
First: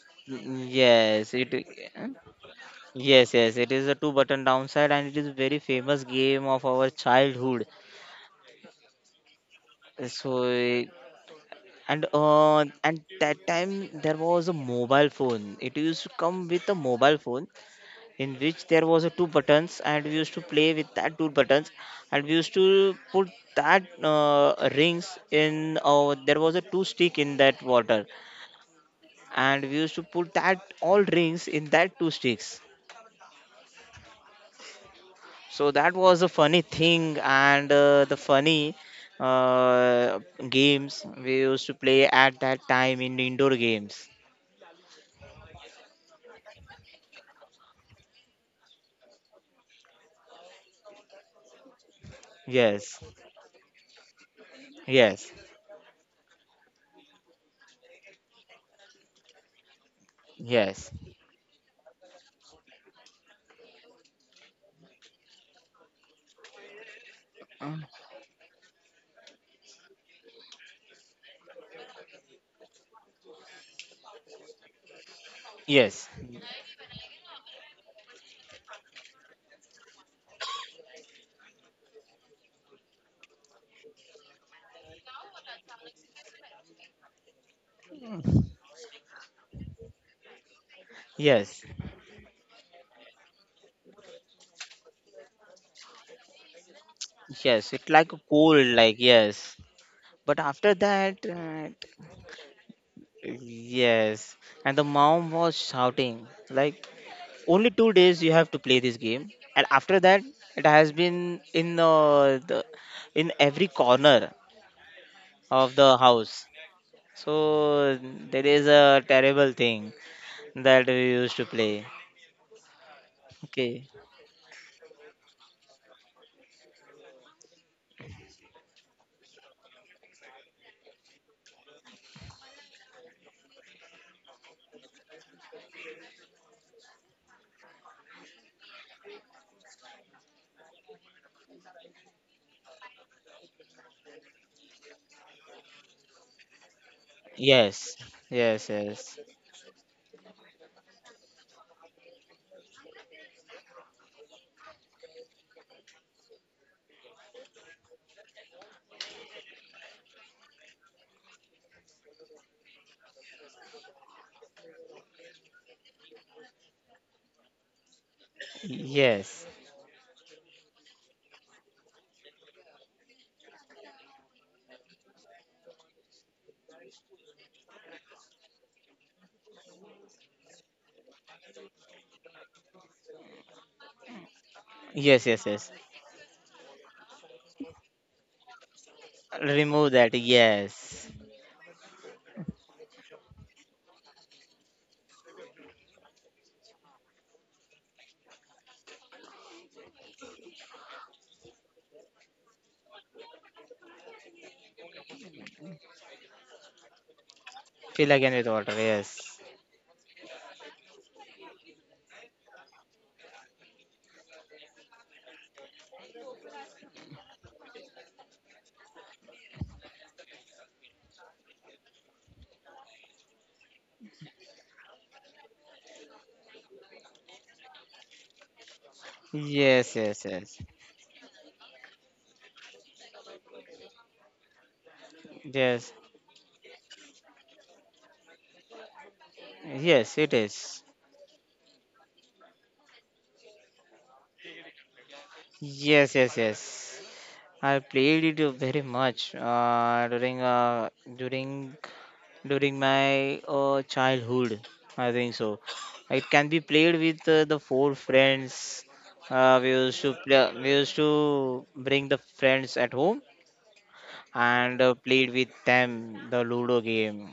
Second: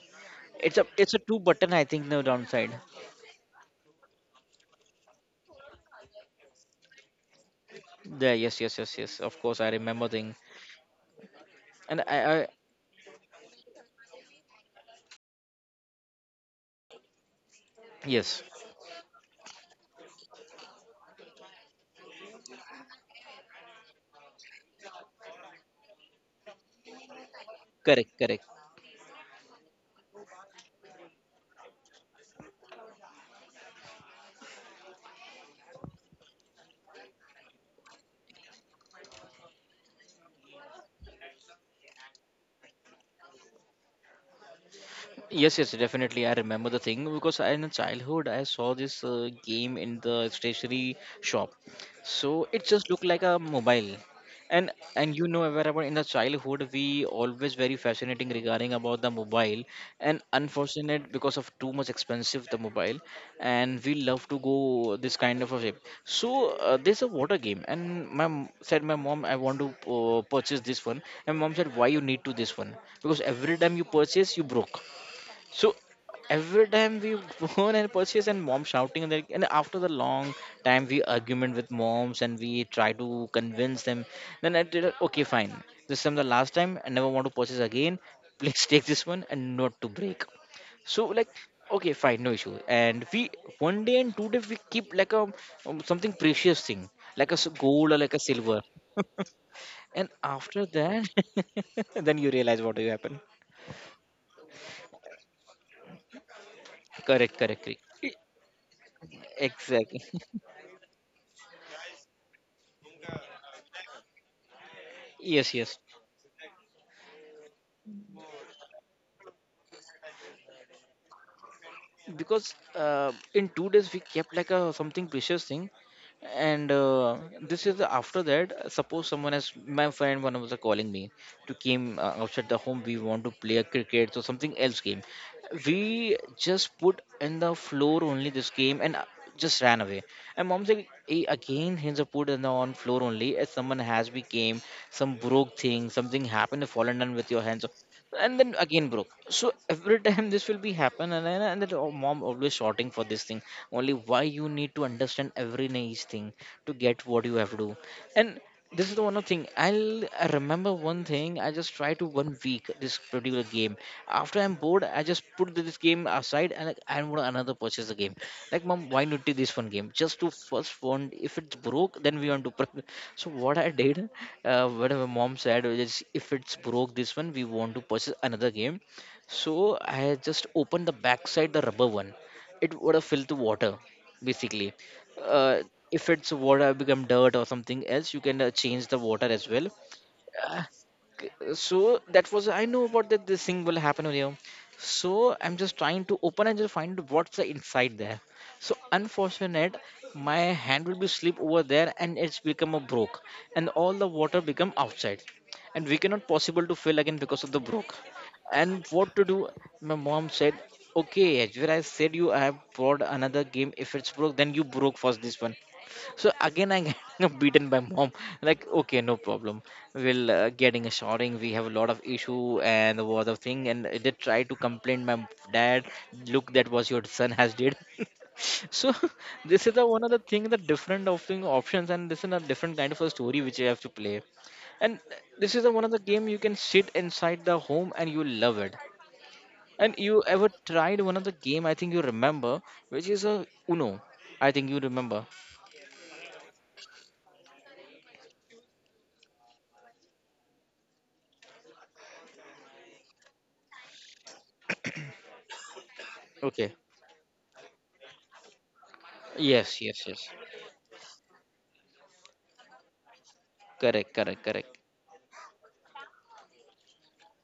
Speaker 1: It's a it's a
Speaker 2: yes,
Speaker 1: two
Speaker 2: it,
Speaker 1: button, I think, no downside.
Speaker 2: yes, yes, it is a two button downside, and it is very famous game of our childhood.
Speaker 1: There, yes, yes, yes, yes. Of course, I remember thing.
Speaker 2: So,
Speaker 1: And
Speaker 2: and
Speaker 1: I, I
Speaker 2: uh, and that time there was a mobile phone, it used to come with a mobile phone, in
Speaker 1: Yes,
Speaker 2: which there was a two buttons, and we used to play with that two buttons, and we used to put that uh, rings in uh, there was a two stick in that water,
Speaker 1: correct, correct.
Speaker 2: and we used to put that all rings in that two sticks. So that was a funny thing, and uh, the funny uh, games we used to play at that time in indoor games.
Speaker 1: Yes, yes, definitely. I remember the thing because I, in childhood I saw this uh, game in the stationery shop. So it just
Speaker 2: Yes.
Speaker 1: looked like a mobile. And and you
Speaker 2: Yes,
Speaker 1: know wherever in the childhood we always very fascinating regarding about the mobile, and
Speaker 2: yes,
Speaker 1: unfortunate because of too much expensive the mobile, and we love to go this kind of a shape. So uh, there's a water game,
Speaker 2: um,
Speaker 1: and my m- said my mom I want to uh, purchase this one, and mom said why you need to this one because every time you purchase you broke. So
Speaker 2: yes,
Speaker 1: every time we [laughs] go and purchase and mom shouting and like, and after the long time we argument with moms and we try to convince them. Then I did okay fine. This time the last time I never want to purchase again. [laughs] Please take this one and not to break. So like
Speaker 2: yes,
Speaker 1: okay fine no issue. And we one day and two day we keep like a um, something precious thing like a s-
Speaker 2: yes. It's
Speaker 1: gold or
Speaker 2: like
Speaker 1: like
Speaker 2: a
Speaker 1: a silver.
Speaker 2: cold, like
Speaker 1: [laughs]
Speaker 2: yes.
Speaker 1: And
Speaker 2: But
Speaker 1: after
Speaker 2: after
Speaker 1: that,
Speaker 2: that, uh,
Speaker 1: [laughs] then you realize what will happen.
Speaker 2: yes. And the mom was shouting, like,
Speaker 1: Correct, correct,
Speaker 2: only
Speaker 1: correct.
Speaker 2: two days you have to play this game. And after
Speaker 1: Exactly.
Speaker 2: that, it has been in uh, the in every corner
Speaker 1: [laughs] Yes,
Speaker 2: of
Speaker 1: yes.
Speaker 2: the house. So there is a terrible thing that we used to play.
Speaker 1: Because uh, in two
Speaker 2: Okay.
Speaker 1: days we kept like a something precious thing, and uh, this is after that uh, suppose someone has my friend one was uh, calling me to came uh, outside the home we want to play a cricket or something else game, we just put in the floor only this game and uh, just ran away, and mom said, "Hey, again hands are put in the on floor only as someone has we came some broke thing something happened fallen down with your hands,
Speaker 2: Yes.
Speaker 1: and then
Speaker 2: Yes.
Speaker 1: again broke."
Speaker 2: Yes.
Speaker 1: So every time this will be happen, and then and then our mom always shouting for this thing only. Why you need to understand every nice thing to get what you have to do, and this is the one of thing I'll I remember one thing I just try to one week this particular game. After I'm bored I just put this game aside and like, I want another purchase the game, like mom why not do
Speaker 2: Yes.
Speaker 1: this one game just to first one if it's broke then we want to [laughs] pur-. So what I did, uh, whatever mom said is if it's broke this one we want to purchase another game. So I had just opened the backside the rubber one, it would have filled the water basically.
Speaker 2: Yes, yes,
Speaker 1: uh,
Speaker 2: yes.
Speaker 1: if it's water become dirt or something else you can uh, change the water as well.
Speaker 2: Remove that.
Speaker 1: Uh,
Speaker 2: Yes.
Speaker 1: K- so that was I know about that this thing will happen over here, so I'm just trying to open and just find what's the inside there. So unfortunate my hand will be slip over there and it's become a broke, and all the water become outside, and we cannot possible to fill again because of the broke.
Speaker 2: Fill again with water.
Speaker 1: And what to do.
Speaker 2: Yes.
Speaker 1: My mom said okay Ajwer, I said you I have brought another game if it's broke then you broke first this one. So again, I am [laughs] beaten by mom. Like, okay, no problem. We'll uh, getting a shouting. We have a lot of issue and the lot thing. And they try to complain my dad. Look, that was your son has did. [laughs] So [laughs] this is the
Speaker 2: Yes.
Speaker 1: one of the
Speaker 2: Yes.
Speaker 1: thing
Speaker 2: Yes.
Speaker 1: that different of thing options, and this is a different kind of a story which you have to play. And this is the one of the
Speaker 2: Yes.
Speaker 1: game you can sit inside the home and you love it. And you
Speaker 2: Yes. It
Speaker 1: ever
Speaker 2: is.
Speaker 1: tried one of the game I think you remember, which is a Uno. I think you remember.
Speaker 2: Yes. Yes. Yes. I played it uh, very much uh, during uh, during during my uh, childhood. I think so. It can be
Speaker 1: Okay.
Speaker 2: played with uh, the four friends. Uh,
Speaker 1: Yes,
Speaker 2: we
Speaker 1: yes,
Speaker 2: used to
Speaker 1: yes.
Speaker 2: play. We used to bring the friends at home,
Speaker 1: Correct, correct, correct.
Speaker 2: and uh, played with them the Ludo game.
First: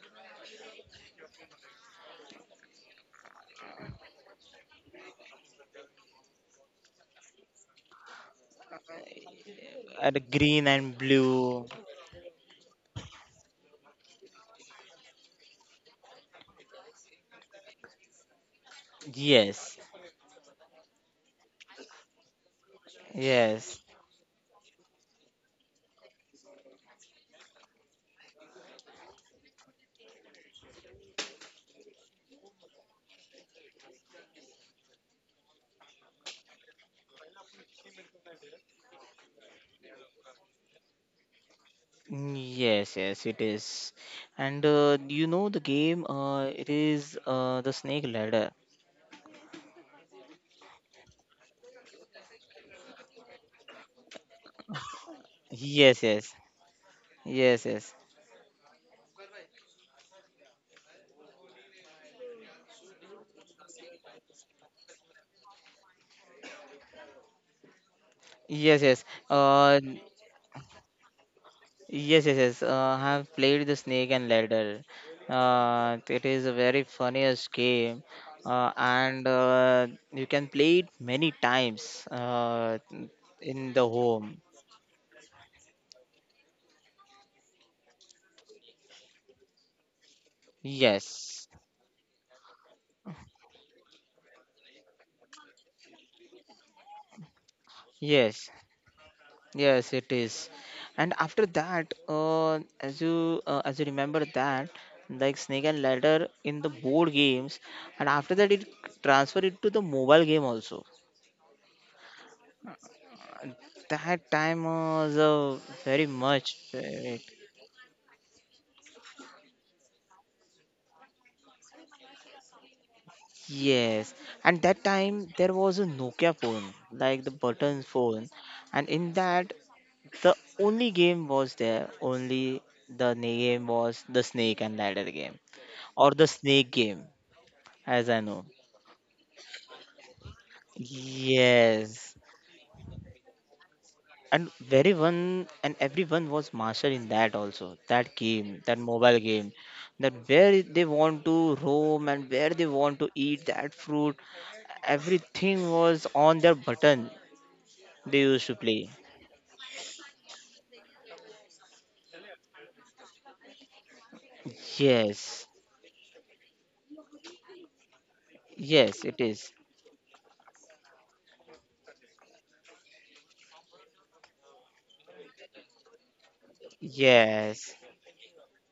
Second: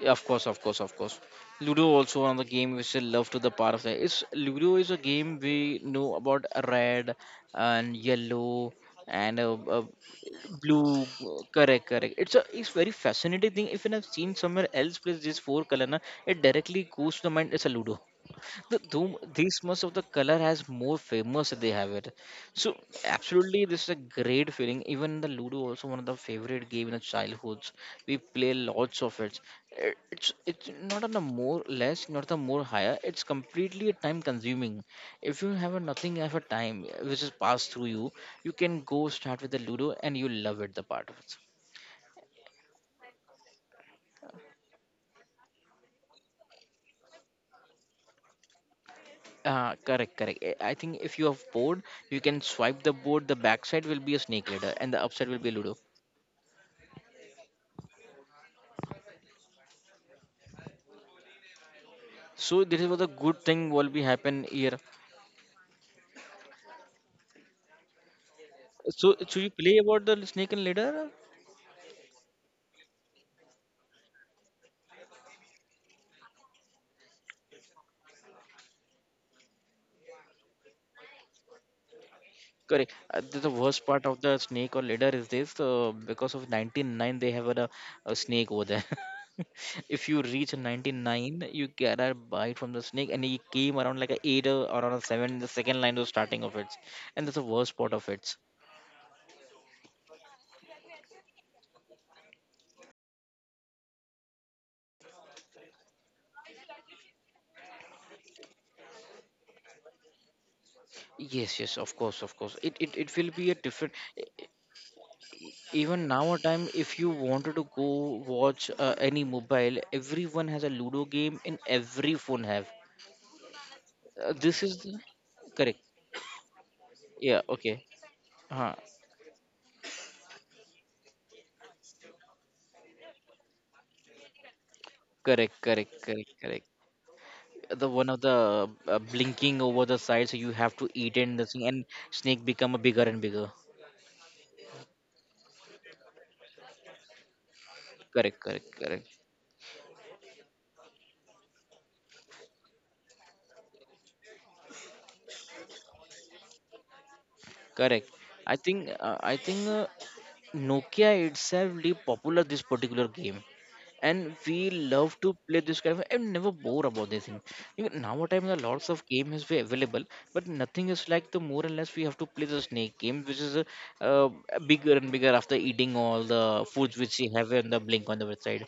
Speaker 1: Yeah, of course, of course, of course. Ludo also one of the game which I love to the part of the. It's Ludo is a game we know about red and yellow and uh, uh,
Speaker 2: uh, the green and
Speaker 1: blue. uh,
Speaker 2: blue.
Speaker 1: Correct, correct. It's a it's very fascinating thing. If I've seen somewhere else plays this four color, na, it directly goes to the mind. It's a Ludo. The Doom, these
Speaker 2: Yes,
Speaker 1: much of the color has more famous they have it. So absolutely,
Speaker 2: yes,
Speaker 1: this is a great feeling. Even the Ludo also one of the favorite game in the childhoods. We play lots of it. Uh, It's it's not on a more less, not the more higher. It's completely a time consuming. If you have a nothing, have a time uh, which is passed through you, you can go start with the Ludo and you love it. The part of it.
Speaker 2: yes, yes, it is. And uh, you know the game, uh, it is uh, the snake ladder.
Speaker 1: Uh, correct, correct. I I think if you have board, you can swipe the board. The backside will be a snake leader, and the upside will be Ludo.
Speaker 2: Yes, yes, yes, yes,
Speaker 1: So this was a good thing will be happen here.
Speaker 2: yes, yes.
Speaker 1: So so you
Speaker 2: Uh,
Speaker 1: play about the snake and ladder?
Speaker 2: yes, yes, yes. Uh, I have played the snake and ladder. Uh, it is a very funniest game, uh, and uh, you can play it many times uh,
Speaker 1: Correct. Uh, the, the
Speaker 2: in the
Speaker 1: worst part of
Speaker 2: home.
Speaker 1: the snake or ladder is this uh, because of ninety-nine they have a, a snake over there. [laughs] If you reach
Speaker 2: Yes,
Speaker 1: ninety-nine, you get a bite from the snake, and he came around like a eight or around a seven. The second line was starting of it, and that's the worst part of it.
Speaker 2: yes. Yes, it is. And after that, uh, as you uh, as you remember that, like snake and ladder in the board games, and after that it transferred it to the mobile game also.
Speaker 1: Yes, yes, of course, of course, it, it it will
Speaker 2: And
Speaker 1: be a different.
Speaker 2: that time was uh, very
Speaker 1: Even now a
Speaker 2: much
Speaker 1: time if you
Speaker 2: favorite.
Speaker 1: wanted to go watch uh, any mobile, everyone has a Ludo game in every phone have.
Speaker 2: Yes,
Speaker 1: Uh,
Speaker 2: and
Speaker 1: this is
Speaker 2: that
Speaker 1: the,
Speaker 2: time there was
Speaker 1: correct.
Speaker 2: a Nokia phone, like the
Speaker 1: Yeah,
Speaker 2: button
Speaker 1: okay.
Speaker 2: phone,
Speaker 1: Huh.
Speaker 2: and in that the only game was there. Only the name was the snake and ladder game
Speaker 1: Correct, correct,
Speaker 2: or the
Speaker 1: correct,
Speaker 2: snake
Speaker 1: correct.
Speaker 2: game,
Speaker 1: The
Speaker 2: as
Speaker 1: one
Speaker 2: I
Speaker 1: of
Speaker 2: know.
Speaker 1: the uh, blinking over the side, so you have to eat and the thing, and
Speaker 2: Yes,
Speaker 1: snake become a bigger and bigger.
Speaker 2: and very one and everyone was master in that also. That
Speaker 1: Correct,
Speaker 2: game, that
Speaker 1: correct,
Speaker 2: mobile
Speaker 1: correct,
Speaker 2: game, that where they want to roam and where they want to eat that fruit, everything was on their button
Speaker 1: correct.
Speaker 2: they used
Speaker 1: i
Speaker 2: to
Speaker 1: think
Speaker 2: play.
Speaker 1: uh, i think uh, Nokia itself really popular this particular game, and we love to
Speaker 2: Yes,
Speaker 1: play this kind of. I'm never bored about this thing. Even nowadays there are lots of
Speaker 2: yes, it
Speaker 1: games is
Speaker 2: is.
Speaker 1: available, but nothing is like the more or less we have to play the snake game, which is a, uh, bigger and bigger after eating all the foods which we have on
Speaker 2: Yes,
Speaker 1: the blink on the website.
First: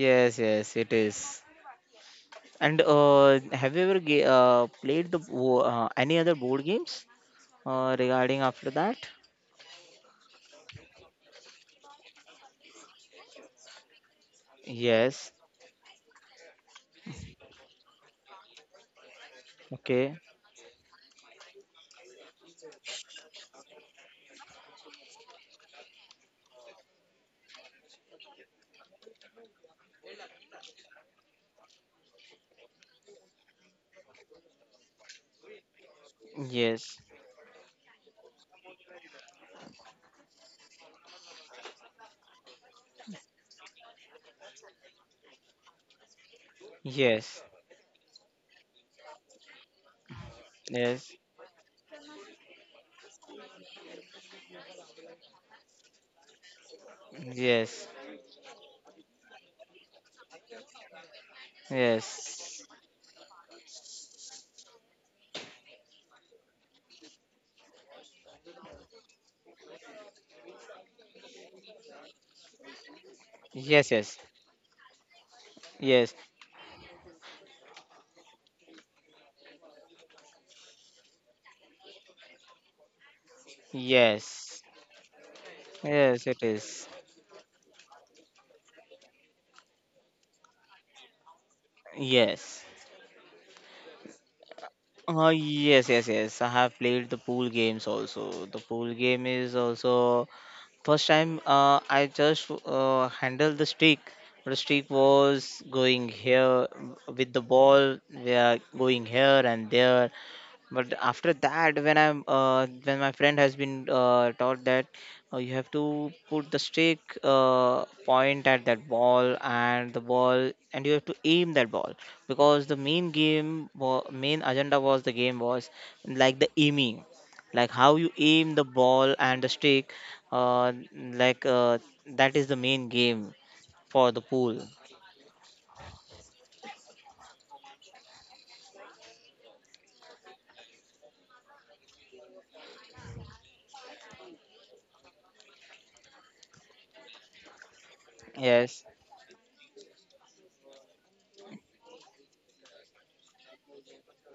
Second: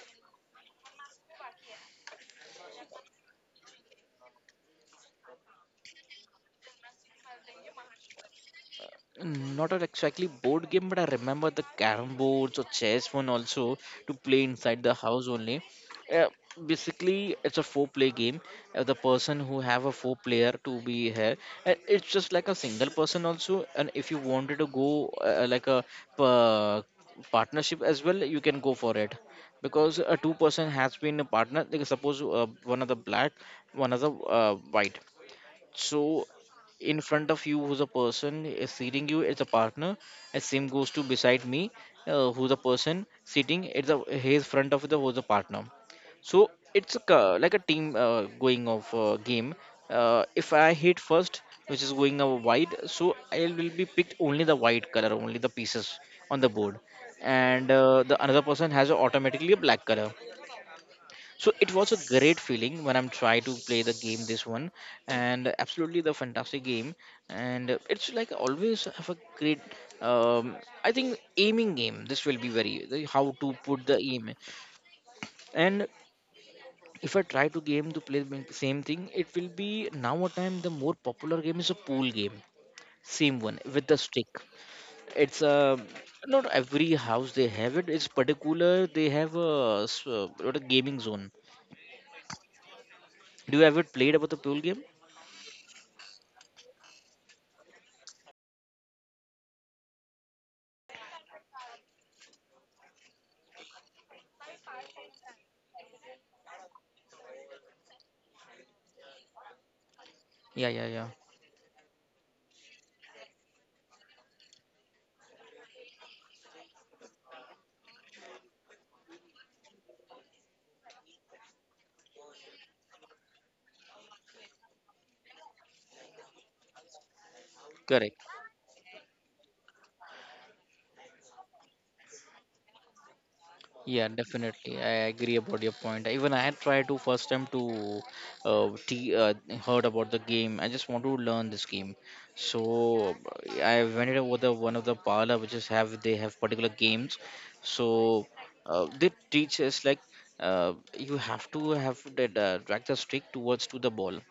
Speaker 2: yes, yes, it is. And uh, have you ever ga- uh, played the bo- uh, any other board games uh, regarding after that?
Speaker 1: Mm, Not a exactly board game, but I remember the carrom boards or chess one also to play inside the house
Speaker 2: Yes.
Speaker 1: only. Uh, Basically, it's a four-player game. Uh, the person who have a
Speaker 2: Okay.
Speaker 1: four-player to be here, and it's just like a single person also. And if you wanted to go uh, like a pa- partnership as well, you can go for it because a two-person has been a partner. Like suppose uh, one of the black, one of the uh, white, so
Speaker 2: Yes,
Speaker 1: in front of you, who's a person is sitting you, it's a partner, and same goes to beside me, uh, who's a person sitting, it's a his front of the who's a partner. So it's a, ca-
Speaker 2: yes,
Speaker 1: like a team uh, going of uh, game. Uh, if I hit
Speaker 2: yes,
Speaker 1: first, which is going a white, so I will be picked only the white color, only the pieces on the board, and
Speaker 2: yes,
Speaker 1: uh, the another person has automatically a black color. So it was a great
Speaker 2: yes,
Speaker 1: feeling when I'm trying to play the game this one, and absolutely the fantastic game, and it's like always have a great um i think aiming game. This will be very the- how to put
Speaker 2: yes,
Speaker 1: the
Speaker 2: yes,
Speaker 1: aim. And
Speaker 2: yes,
Speaker 1: if I try to game to play the same thing, it will be now a time the more popular game is a pool game, same one with the stick.
Speaker 2: yes,
Speaker 1: It's a
Speaker 2: yes, it
Speaker 1: not
Speaker 2: is.
Speaker 1: every house they have it. It's particular they have a, s- uh what a gaming zone.
Speaker 2: Yes.
Speaker 1: Do you ever played about the pool game?
Speaker 2: Oh, yes, yes, yes. I have played the pool games also. The pool game is also first time uh, I just uh, handled the streak. The streak was going here with the ball. We are going here and there.
Speaker 1: Yeah, yeah,
Speaker 2: But
Speaker 1: yeah.
Speaker 2: after that when i'm uh, when my friend has been uh, taught that uh, you have to put the stick uh, point at that ball and the ball and you have to aim that ball, because the main game wa- main agenda was the game was like the aiming, like how you
Speaker 1: Correct.
Speaker 2: aim the ball and the stick, uh, like uh, that is the main game for
Speaker 1: Yeah,
Speaker 2: the pool.
Speaker 1: definitely. I agree about your point. Even I had tried to first time to uh, t uh, heard about the game. I just want to learn this game. So I went over the one of the parlor which is have they have particular games. So
Speaker 2: Yes,
Speaker 1: uh, they teach us like uh, you have to have the uh, drag the stick towards to the ball.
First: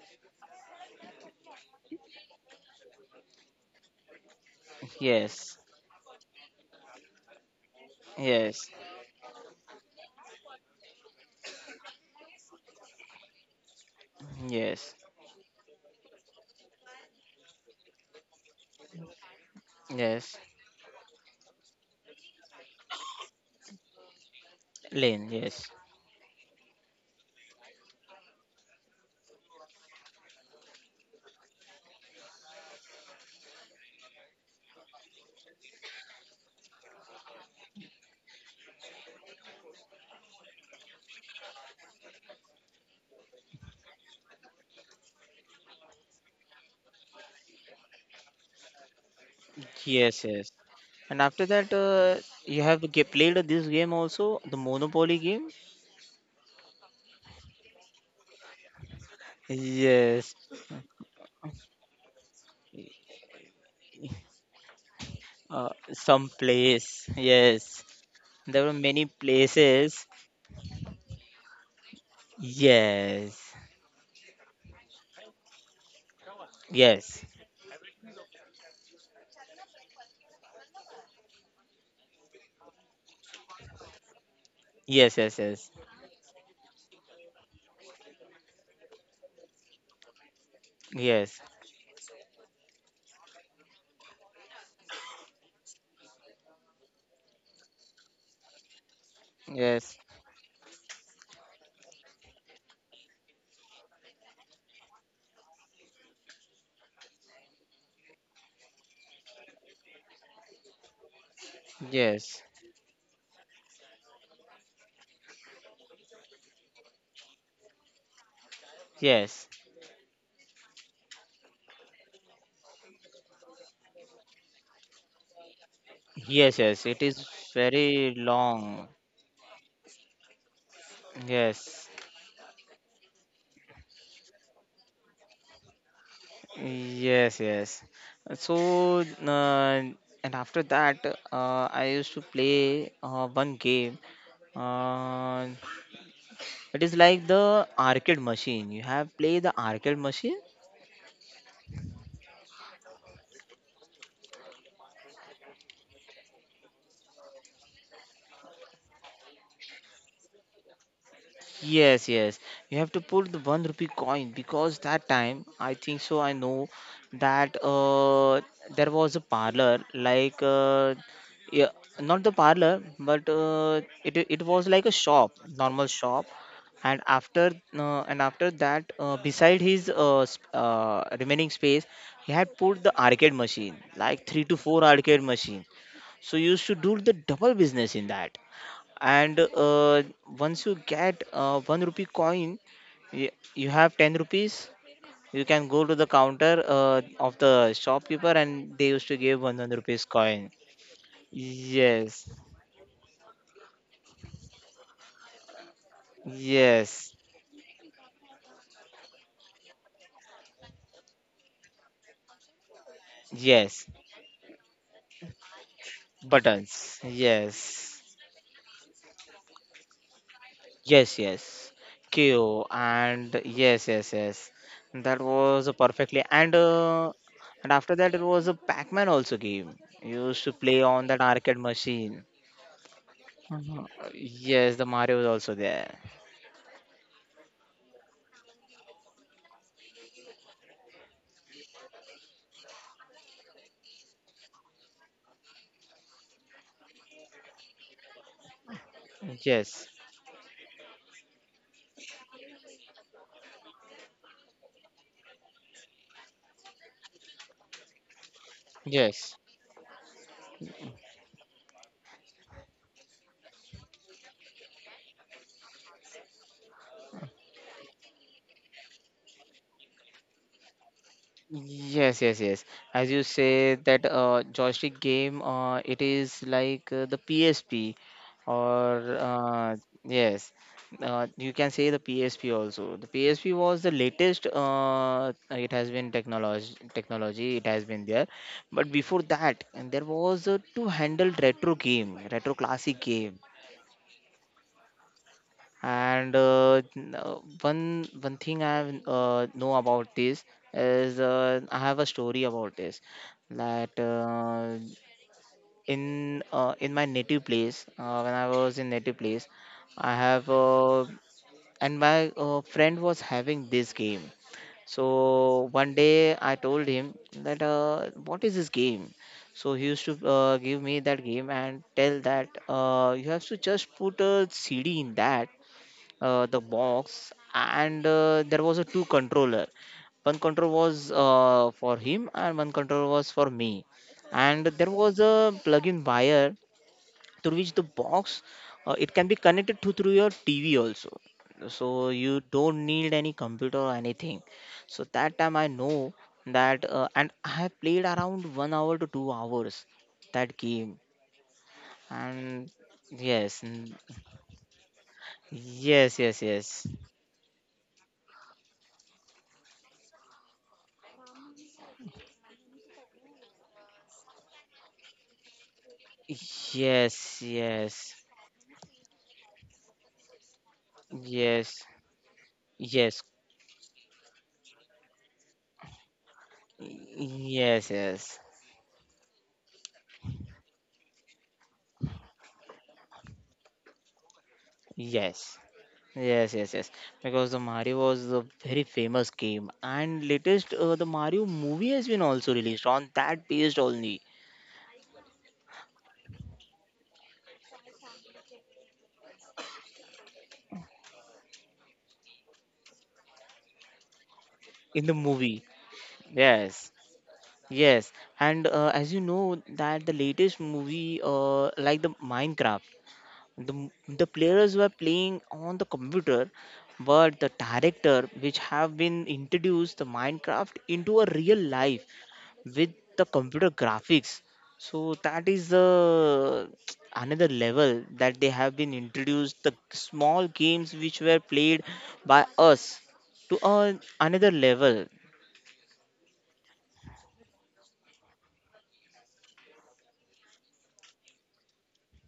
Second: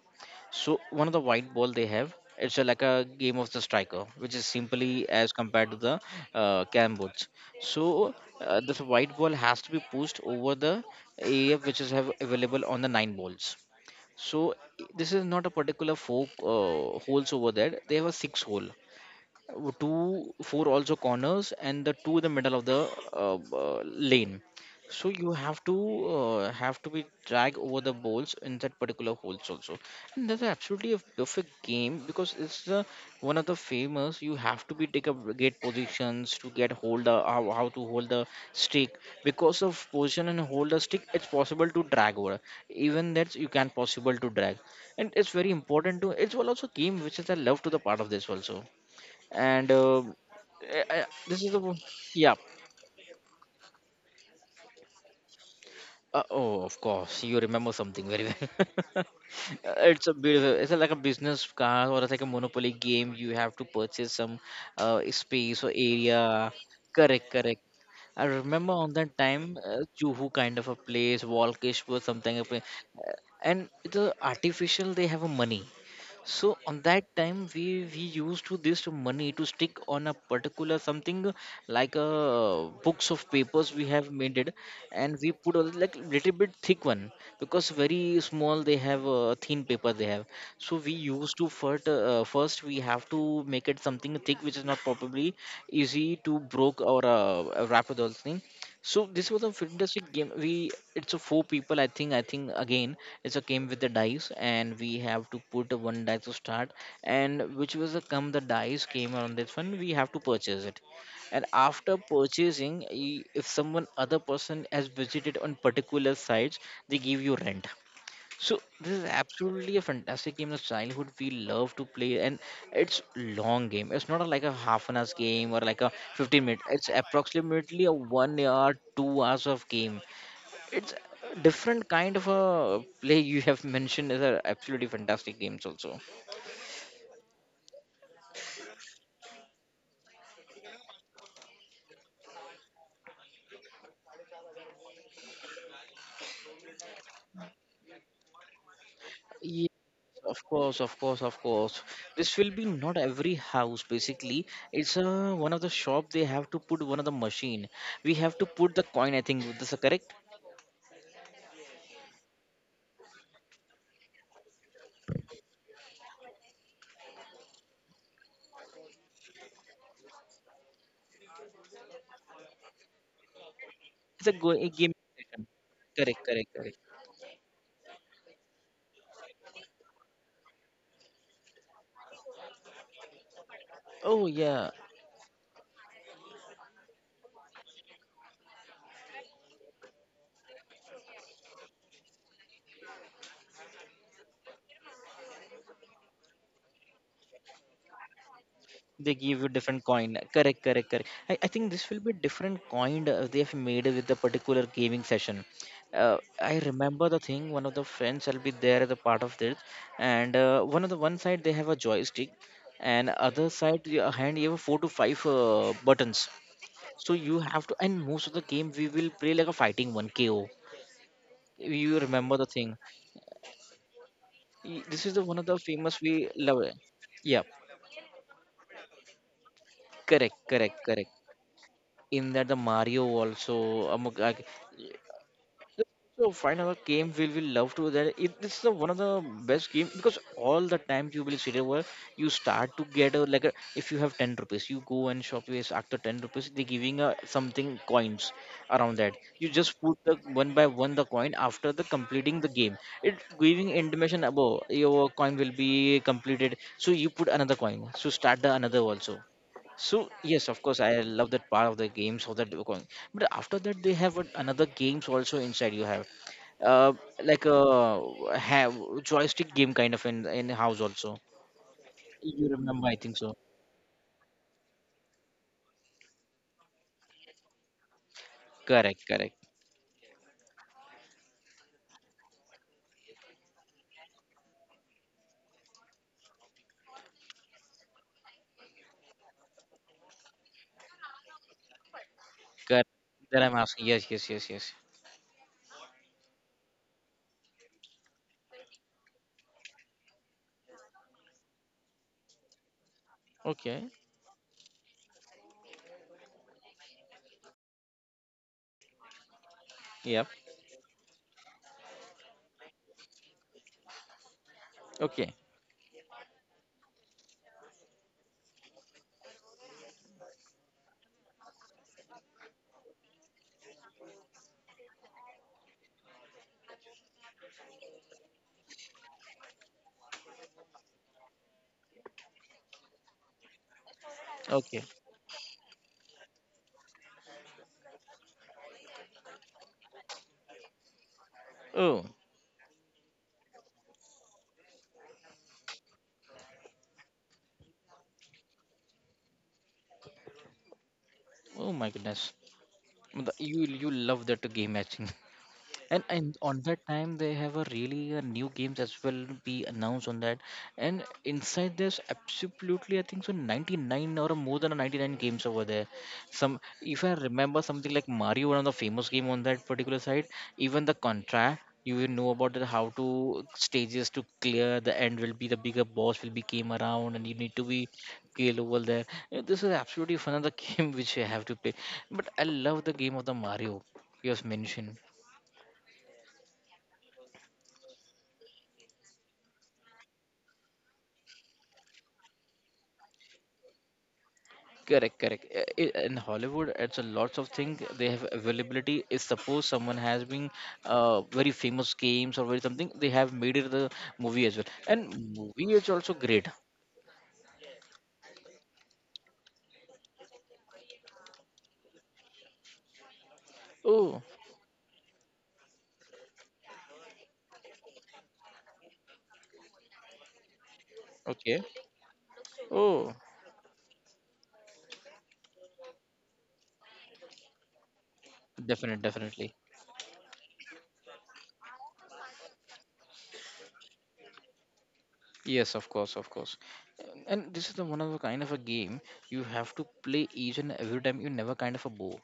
Speaker 1: So one of the white ball they have, it's a, like a game of the striker, which is simply as
Speaker 2: yes,
Speaker 1: compared to the uh, cam boards. So uh,
Speaker 2: yes,
Speaker 1: this white ball has to be pushed over the area which is have available on the nine balls. So i-
Speaker 2: yes,
Speaker 1: this is not a particular four uh, holes over there. They have a six hole two
Speaker 2: yes,
Speaker 1: four also corners, and the two in the middle of the uh, uh, lane, so
Speaker 2: lane,
Speaker 1: you
Speaker 2: yes.
Speaker 1: have to uh, have to be drag over the balls in that particular holes also, and that's absolutely a perfect game because it's the one of the famous. You have to be take up great positions to get hold the how, how to hold the stick because of position and hold the stick it's possible to drag over, even that you can possible to drag, and it's very important to it's also game which is I love to the part of this also, and uh,
Speaker 2: Yes, yes.
Speaker 1: eh, eh,
Speaker 2: And after
Speaker 1: this is the
Speaker 2: that,
Speaker 1: one-
Speaker 2: uh,
Speaker 1: yeah.
Speaker 2: you have g- played this game also, the Monopoly game.
Speaker 1: Uh, oh, of course you remember something very well. [laughs] Uh, it's a
Speaker 2: Yes,
Speaker 1: beautiful, it's a, like a business card or it's like a monopoly game. You have to purchase some uh, space
Speaker 2: uh,
Speaker 1: or
Speaker 2: some
Speaker 1: area.
Speaker 2: place.
Speaker 1: Correct, correct.
Speaker 2: Yes,
Speaker 1: I
Speaker 2: there were
Speaker 1: remember on
Speaker 2: many
Speaker 1: that time, uh,
Speaker 2: places.
Speaker 1: Juhu kind of a place, Walkish was something, of a-, uh,
Speaker 2: Yes,
Speaker 1: and the artificial they have a money, so on that
Speaker 2: yes,
Speaker 1: time we we used to this money to stick on a particular something, like a books of papers we have made it,
Speaker 2: yes,
Speaker 1: and we put a
Speaker 2: yes,
Speaker 1: like little bit thick one because very small they have a thin paper they have. So we
Speaker 2: yes,
Speaker 1: used to
Speaker 2: yes,
Speaker 1: first uh, first we have to make it something thick which is not probably easy to broke or uh, wrap with all thing. So this was a
Speaker 2: yes, yes,
Speaker 1: fantastic game. We it's a four people. I think I think again it's a game with the dice, and we have to put a one dice to start. And which was the come the dice came on this one, we have to purchase it. And after
Speaker 2: yes,
Speaker 1: purchasing, i- if someone other person has visited on particular sites, they give you rent, so this is absolutely a fantastic game of childhood we love to play, and it's long game. It's not a- like a half an hours game or like a fifteen
Speaker 2: yes,
Speaker 1: minute.
Speaker 2: yes.
Speaker 1: It's
Speaker 2: It is
Speaker 1: approximately a
Speaker 2: very
Speaker 1: one hour,
Speaker 2: long.
Speaker 1: two hours of game. It's a different
Speaker 2: Yes.
Speaker 1: kind of a play you have mentioned is a absolutely fantastic games also.
Speaker 2: Yes, yes. So, uh, and after that, uh, I used to play uh, one game. Uh, it is like the arcade machine. You have played the
Speaker 1: Yes,
Speaker 2: arcade machine?
Speaker 1: of course, of course, of course. This will be not every house basically. It's a, one of the shop they have to put one of the machine. We have to put the coin. I think this is correct.
Speaker 2: Yes, yes. You have to put the one rupee coin because that time I think so. I know that uh, there was a parlor like, uh, yeah, not the parlor, but uh, it
Speaker 1: It's a
Speaker 2: it
Speaker 1: go-
Speaker 2: was
Speaker 1: a
Speaker 2: like a
Speaker 1: gaming
Speaker 2: shop,
Speaker 1: session.
Speaker 2: normal shop.
Speaker 1: Correct, correct, correct.
Speaker 2: And after uh, and after that, uh, beside his uh, sp- uh, remaining space, he had put the arcade machine, like
Speaker 1: Oh
Speaker 2: three to
Speaker 1: yeah,
Speaker 2: four arcade machine. So you should do the double business in that, and uh, once you get uh, one rupee coin, y- you have ten rupees, you can go to the counter uh, of the shopkeeper and they used to
Speaker 1: they
Speaker 2: give
Speaker 1: give you
Speaker 2: one hundred
Speaker 1: different
Speaker 2: rupees
Speaker 1: coin.
Speaker 2: coin.
Speaker 1: Correct, correct, correct. I, I think this will be
Speaker 2: Yes,
Speaker 1: different coin uh, they have made with the particular gaming session. Uh, I remember
Speaker 2: yes,
Speaker 1: the thing. One of the friends will be there as a part of this, and uh, one of the one side they have a joystick, and other
Speaker 2: yes,
Speaker 1: side your hand you have four to five uh, buttons.
Speaker 2: buttons,
Speaker 1: So you
Speaker 2: yes,
Speaker 1: have to, and most of the game we will play like a fighting one K O.
Speaker 2: yes, yes,
Speaker 1: You remember the
Speaker 2: KO
Speaker 1: thing.
Speaker 2: and yes, yes, yes,
Speaker 1: Y- This
Speaker 2: that
Speaker 1: is the one of the
Speaker 2: was a
Speaker 1: famous
Speaker 2: perfectly
Speaker 1: we
Speaker 2: and
Speaker 1: love it.
Speaker 2: uh,
Speaker 1: Yeah.
Speaker 2: and after that, it was a Pac-Man also game you
Speaker 1: Correct,
Speaker 2: used to play
Speaker 1: correct,
Speaker 2: on
Speaker 1: correct.
Speaker 2: that arcade machine.
Speaker 1: In that the Mario
Speaker 2: Uh,
Speaker 1: also, um, like,
Speaker 2: Yes, the Mario is also there.
Speaker 1: so final game will we love to that. It this is the one of the best game because all the time you will sit over, you start to get a, like a, if you have ten rupees, you go and shop is after ten rupees they giving a something coins around that. You just
Speaker 2: Yes,
Speaker 1: put the one by one the coin after the completing the game. It giving intimation about your coin will be completed, so you put another coin. So start the another also,
Speaker 2: yes,
Speaker 1: so yes, of course, I love that part of the game. So that you can-, but after that they have a- another games also inside. You have uh, like a have joystick game kind of in in house also.
Speaker 2: yes, yes,
Speaker 1: You
Speaker 2: yes.
Speaker 1: remember? I
Speaker 2: As
Speaker 1: think
Speaker 2: you
Speaker 1: so.
Speaker 2: say that uh, joystick game, uh, it is like uh, the P S P, or
Speaker 1: Correct, correct,
Speaker 2: uh, yes, uh, you can say the P S P also. The P S P was the latest. Uh, it has been technology, technology. It has been there, but before that, and there was a two-handled retro game, retro
Speaker 1: correct.
Speaker 2: classic game.
Speaker 1: That I'm asking. Yes, yes, yes, yes.
Speaker 2: And uh, n- uh, one one thing I have, uh, know about this is, uh, I have a story about this,
Speaker 1: Okay.
Speaker 2: that uh, in uh, in my native place, uh, when I was in native place, I
Speaker 1: Yep.
Speaker 2: have, uh, and my uh, friend was having this game.
Speaker 1: Okay.
Speaker 2: So one day I told him that uh, what is this game? So he used to uh, give me that game and tell that uh, you have to just put a C D in that, uh, the box, and uh, there was a two controller, one control was uh, for him and one control was for me, and
Speaker 1: Okay.
Speaker 2: there was a plug-in wire through which the box, uh, it can be connected to through your TV also, so
Speaker 1: Oh.
Speaker 2: you don't need any computer or anything. So that time I know that, uh, and I have played around one hour to two hours that game.
Speaker 1: Oh my goodness.
Speaker 2: And
Speaker 1: But the- You
Speaker 2: yes,
Speaker 1: you
Speaker 2: n-
Speaker 1: love that game matching. and
Speaker 2: yes,
Speaker 1: and
Speaker 2: yes,
Speaker 1: on that
Speaker 2: yes.
Speaker 1: time they have a really uh, new games as well be announced on that, and inside there's absolutely I think so ninety-nine or more than ninety-nine games over there. Some if I
Speaker 2: Yes,
Speaker 1: remember something like
Speaker 2: yes,
Speaker 1: Mario, one of the famous game on that particular side. Even the contract
Speaker 2: yes,
Speaker 1: you will know about that how to
Speaker 2: yes,
Speaker 1: stages to clear the end will be the bigger boss will be came around and you need to be
Speaker 2: yes, yes,
Speaker 1: kill over there. Uh, this is absolutely fun of the [laughs] game which I have to play, but I love the game of the Mario you have mentioned.
Speaker 2: yes, yes, yes, yes. Because the Mario was a very famous game, and latest, uh, the Mario movie has been also released on that based only,
Speaker 1: Correct, correct. Uh, i- In Hollywood, it's a lots of things they have availability. If suppose someone has been uh, very famous games or very something, they have made it the movie as well.
Speaker 2: in the
Speaker 1: And
Speaker 2: movie.
Speaker 1: movie is also great.
Speaker 2: Yes, yes, and uh, as you know that the latest movie, uh, like the Minecraft. the m- the
Speaker 1: Oh,
Speaker 2: players were playing on the computer, but the director which have been introduced the Minecraft into a real
Speaker 1: okay.
Speaker 2: life with
Speaker 1: Oh,
Speaker 2: the computer graphics, so that is the [tsk] another level that they have been
Speaker 1: definite,
Speaker 2: introduced
Speaker 1: definitely.
Speaker 2: the small games which were played by us, to a, another level.
Speaker 1: Yes, of course, of course. And this is the one of a kind of a game. You have to play each and every time. You never kind of a bore.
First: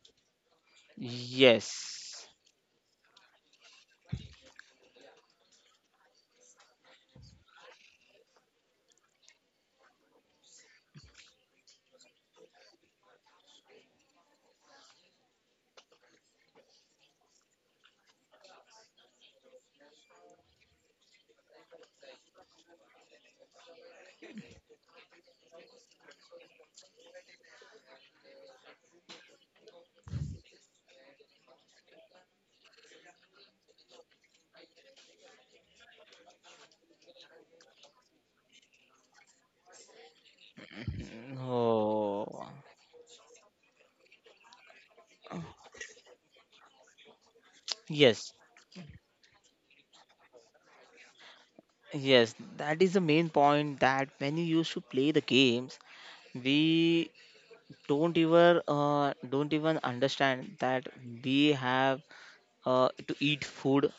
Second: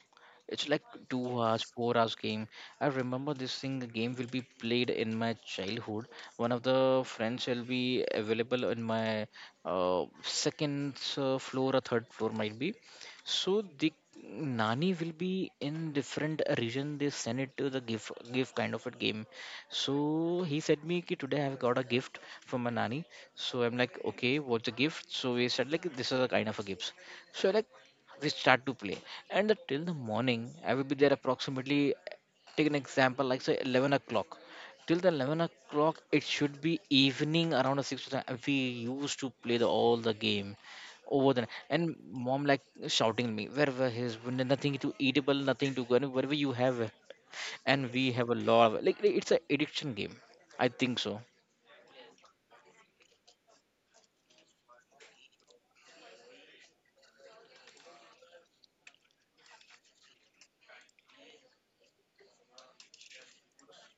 Speaker 1: It's like two hours. Yes. Four hours
Speaker 2: Yes,
Speaker 1: game. I remember this thing the game will be played in my childhood. One of the friends will be available in my uh, second uh, floor or third floor might be. So the Nani will be in different region. They send it to the give give kind of a game, so he said me ki today I've got a gift from my nanny. So I'm like, okay, what's the gift? So he said like this is a kind of a gift. So like we start to play, and the- till the morning I will be there approximately. Take an example like say eleven o'clock. Till the eleven o'clock, it should be evening around a six to seven. We used to play the, all the game over there, and mom
Speaker 2: oh
Speaker 1: like shouting me wherever his nothing to eatable, nothing to go wherever you have. And we
Speaker 2: yes.
Speaker 1: have a lot of like like, it's an addiction game, I think so.
Speaker 2: Yes, that is the main point, that when you used to play the games, we don't even uh, don't even understand that we have uh, to eat food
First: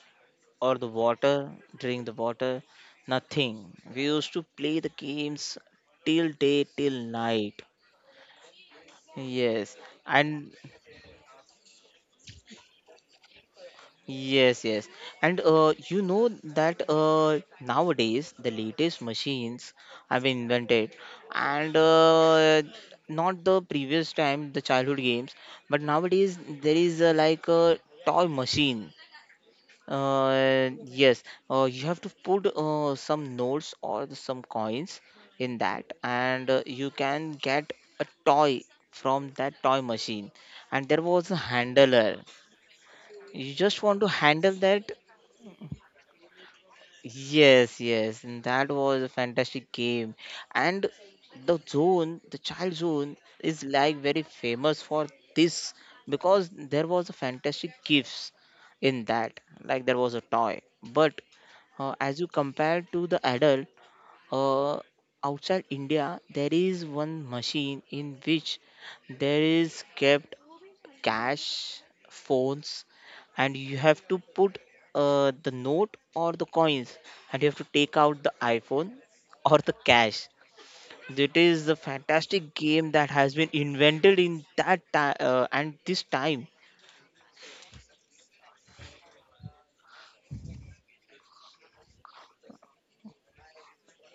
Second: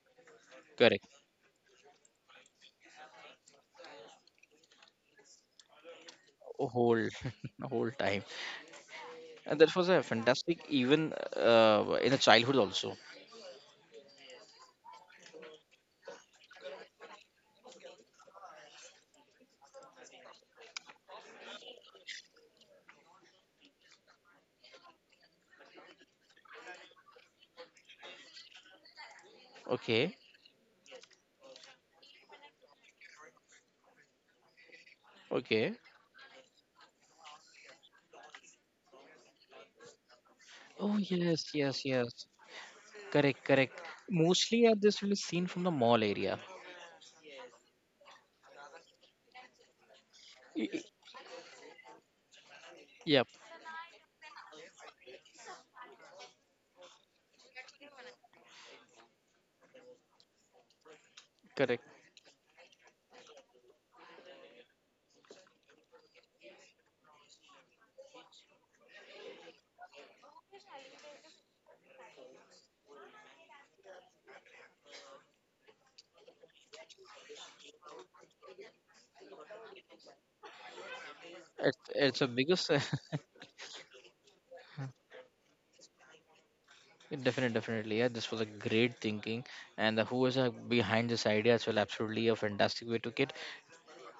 Speaker 2: or the
Speaker 1: Correct.
Speaker 2: water, drink the water, nothing. We used to play the games till day,
Speaker 1: Whole
Speaker 2: till night.
Speaker 1: [laughs] whole time. And that
Speaker 2: Yes,
Speaker 1: was a
Speaker 2: and
Speaker 1: fantastic even uh, in the childhood also.
Speaker 2: yes, yes. And uh, you know that uh, nowadays the latest machines have been invented, and uh, not the previous time, the childhood games, but nowadays there is uh, like a toy machine.
Speaker 1: Okay,
Speaker 2: Uh, yes, uh, you have to put uh, some notes or the- some coins in
Speaker 1: okay.
Speaker 2: that, and uh, you can get a toy from that toy machine. And
Speaker 1: Oh,
Speaker 2: there was a
Speaker 1: yes, yes,
Speaker 2: handler.
Speaker 1: yes. Correct,
Speaker 2: You
Speaker 1: correct.
Speaker 2: just want to handle
Speaker 1: Mostly uh,
Speaker 2: that.
Speaker 1: this will be seen from the mall area.
Speaker 2: Yes, yes, and that was a fantastic game.
Speaker 1: Y- y-
Speaker 2: And the zone, the child zone,
Speaker 1: yep.
Speaker 2: is like very famous for this, because there was a fantastic gifts in that. Like there was a toy, but
Speaker 1: Correct.
Speaker 2: uh, as you compare to the adult, uh, outside India, there is one machine in which there is kept cash, phones, and you have to put uh, the note or the coins, and you have to take out the iPhone or the cash. That is
Speaker 1: it's,
Speaker 2: the
Speaker 1: it's a
Speaker 2: fantastic
Speaker 1: biggest.
Speaker 2: game that
Speaker 1: [laughs]
Speaker 2: has been invented in that time uh, and this time.
Speaker 1: Definitely, definitely, yeah, this was a great thinking. And the who is uh, behind this idea as well, absolutely a fantastic way to get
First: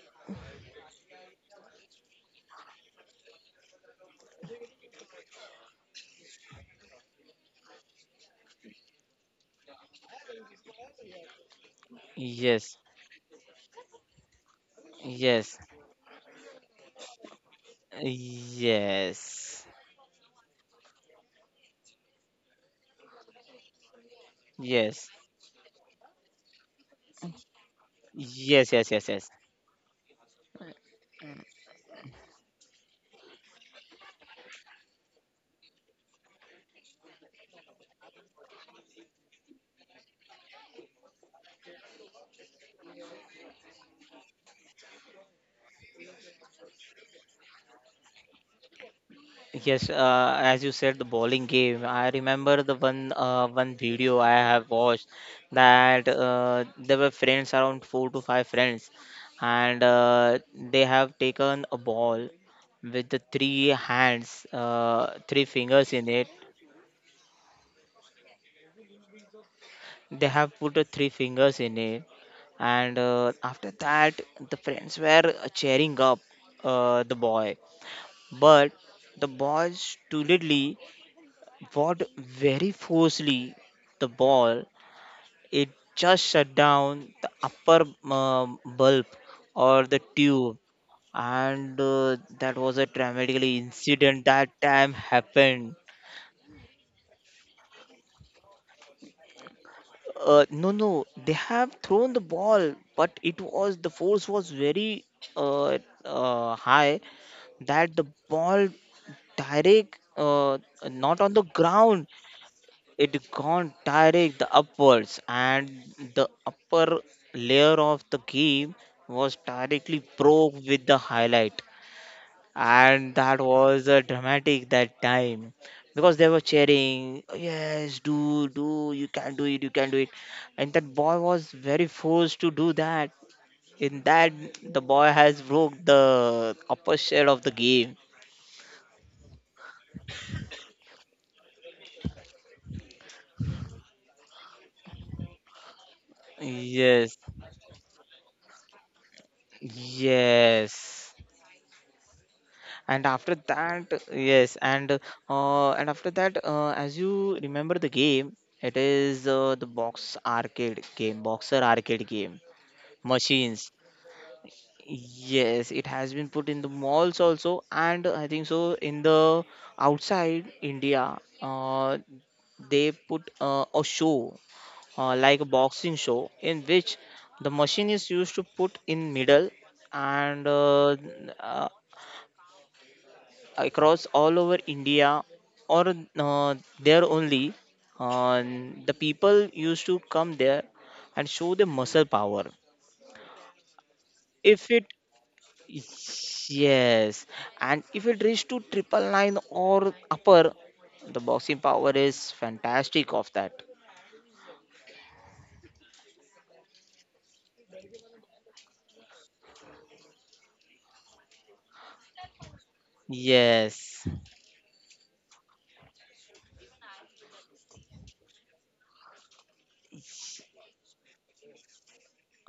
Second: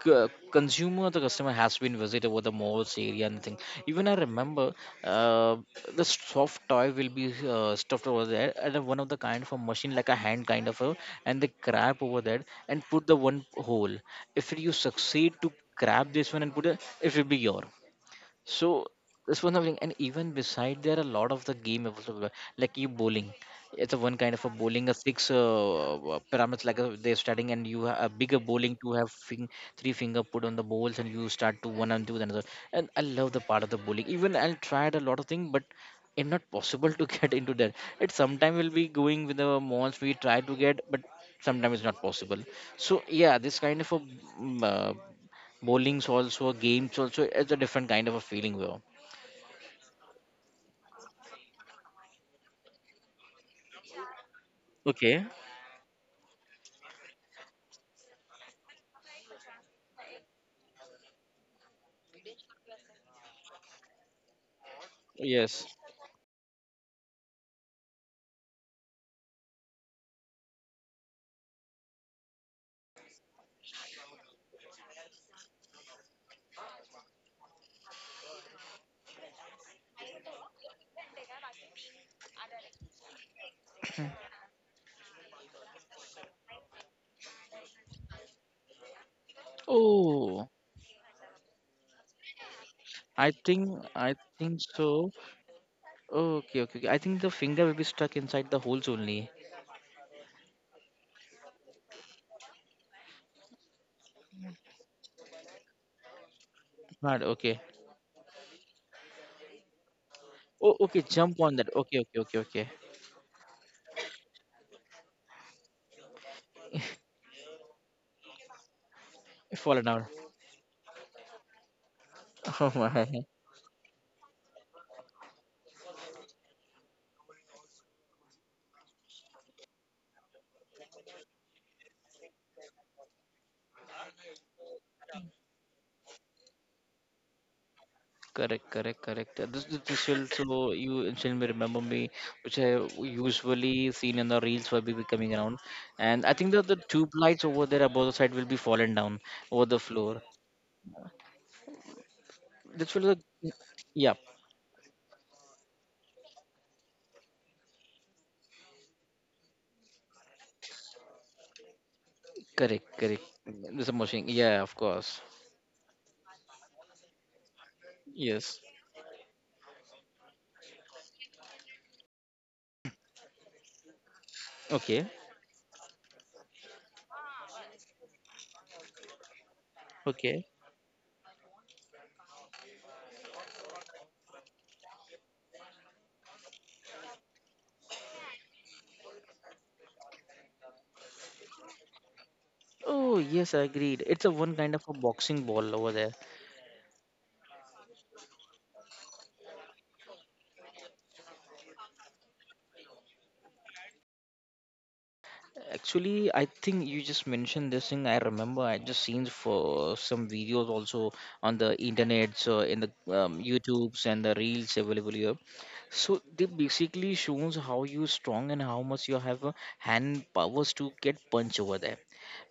Speaker 1: c- consumer, the customer has been visited over the malls area and thing. Even I remember uh, the soft toy will be uh, stuffed over there, and one of the kind of a machine like a hand kind of a, and they grab over there,
Speaker 2: Yes,
Speaker 1: and put the one hole. If you succeed to
Speaker 2: yes,
Speaker 1: grab this one and put it, it will be yours. So this was
Speaker 2: yes,
Speaker 1: something, and even beside there are a lot of the game available, like you bowling. It's a one kind of a bowling, a
Speaker 2: yes, yes,
Speaker 1: six uh, uh, parameters like uh, they're starting, and you have a bigger
Speaker 2: yes,
Speaker 1: bowling
Speaker 2: yes,
Speaker 1: to
Speaker 2: yes,
Speaker 1: have
Speaker 2: yes.
Speaker 1: fing- three finger put on the bowls, and you start to one and two then another. And I love the part of the bowling. Even I tried a lot of things, but it's not possible to [laughs] get into that. It sometime will be going with the malls we try to get, but sometimes it's not possible. So yeah, this kind of a mm, uh, bowling's also, games also, it's a different kind of a feeling, bro.
Speaker 2: Yes, uh, as you said, the bowling game. I remember the one uh, one video I have watched,
Speaker 1: Okay.
Speaker 2: that uh, there were friends around four to five friends, and uh, they have taken a ball with the three hands, uh, three
Speaker 1: Yes.
Speaker 2: fingers in it. They have put the three fingers in it, and uh, after that, the friends were cheering up uh, the boy, but the boy stupidly, what, very forcefully the ball, it just shut down the upper um, bulb or the
Speaker 1: Oh,
Speaker 2: tube, and uh, that was a
Speaker 1: I
Speaker 2: dramatically
Speaker 1: think I
Speaker 2: incident that
Speaker 1: think
Speaker 2: time
Speaker 1: so.
Speaker 2: happened.
Speaker 1: Okay, okay, okay. I think the finger will be stuck inside the holes only.
Speaker 2: Uh, no, no, they have thrown the ball, but it was the force was very, uh, uh, high,
Speaker 1: Not okay.
Speaker 2: that the ball direct, uh,
Speaker 1: Oh, okay,
Speaker 2: not on
Speaker 1: jump
Speaker 2: the
Speaker 1: on that. Okay,
Speaker 2: ground,
Speaker 1: okay, okay, okay.
Speaker 2: it gone direct the upwards, and the upper layer of the game was
Speaker 1: Fallen
Speaker 2: directly
Speaker 1: down.
Speaker 2: broke with the highlight.
Speaker 1: [laughs] Oh
Speaker 2: And
Speaker 1: my.
Speaker 2: that was a dramatic that time, because they were cheering, yes, do, do, you can do it, you can do it. And that boy was very forced to do that, in that the boy has broke the upper shell of the game.
Speaker 1: Correct, correct, correct. Uh, This this this will so you instantly remember me, which I usually seen in the reels will be coming around. And I think that the tube
Speaker 2: Yes,
Speaker 1: lights over there above the side will be fallen down over the floor.
Speaker 2: yes,
Speaker 1: That's what
Speaker 2: and after
Speaker 1: the
Speaker 2: that,
Speaker 1: yeah,
Speaker 2: yes, and uh, and after that, uh, as you remember the game, it is uh, the box arcade game, boxer arcade game
Speaker 1: correct, correct.
Speaker 2: machines.
Speaker 1: There's a motion. Yeah, of course.
Speaker 2: Yes, it has been put in the malls also, and I think so
Speaker 1: Yes.
Speaker 2: in the outside India, uh, they put uh, a show,
Speaker 1: Okay.
Speaker 2: uh, like a boxing show in which the machine is used to put in middle,
Speaker 1: Okay.
Speaker 2: and uh, uh, across all over India or, uh, there only. Uh, the people used to come there and show their muscle power.
Speaker 1: Oh yes, I agreed. It's a one kind
Speaker 2: If
Speaker 1: of
Speaker 2: it,
Speaker 1: a boxing ball over there.
Speaker 2: yes, and if it reaches to triple nine or upper, the boxing power is fantastic of that.
Speaker 1: Actually, I think you just mentioned this thing. I remember I just seen for some videos also on the internet, so in the um, YouTubes
Speaker 2: Yes,
Speaker 1: and the reels available here. So they basically shows how you strong and how much you have a hand powers to get punch over there.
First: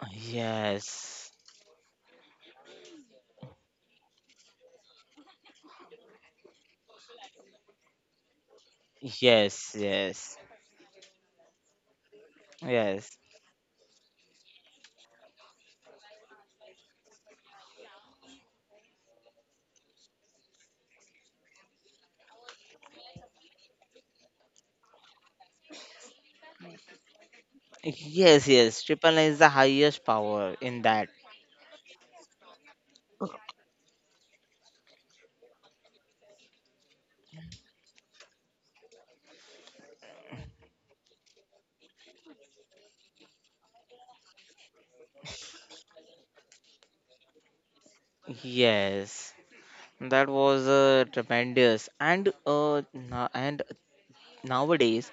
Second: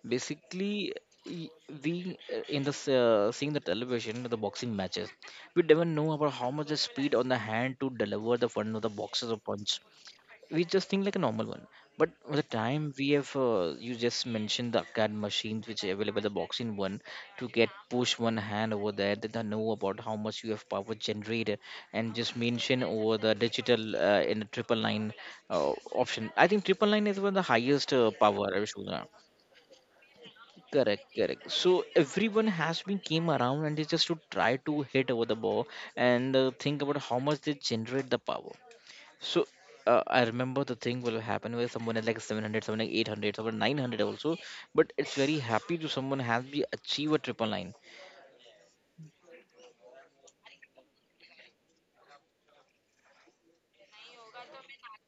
Speaker 1: Basically,
Speaker 2: yes,
Speaker 1: y- we uh, in this uh, seeing the television the boxing matches, we never know about how much the speed on the hand to deliver the front of the boxes or
Speaker 2: yes,
Speaker 1: punch.
Speaker 2: yes,
Speaker 1: We just think like a normal one, but with the time we
Speaker 2: yes,
Speaker 1: have uh, you just mentioned the card machines which are available the boxing one, to get push one hand over there, then they know about how much you have power generated, and just mention over the digital uh, in the triple line uh, option. I think triple line is one of the highest uh,
Speaker 2: yes,
Speaker 1: power I
Speaker 2: yes.
Speaker 1: should know.
Speaker 2: Triple nine is the highest power in that.
Speaker 1: Correct, correct. So everyone has been came around and they just to try to hit over the ball, and uh, think about how much they generate the power. So uh, I remember the thing will happen where someone is like seven hundred, someone like eight hundred, someone nine hundred also. But it's very happy to someone has be achieve a triple nine.
Speaker 2: Yes. That was uh, tremendous. And uh, na- and nowadays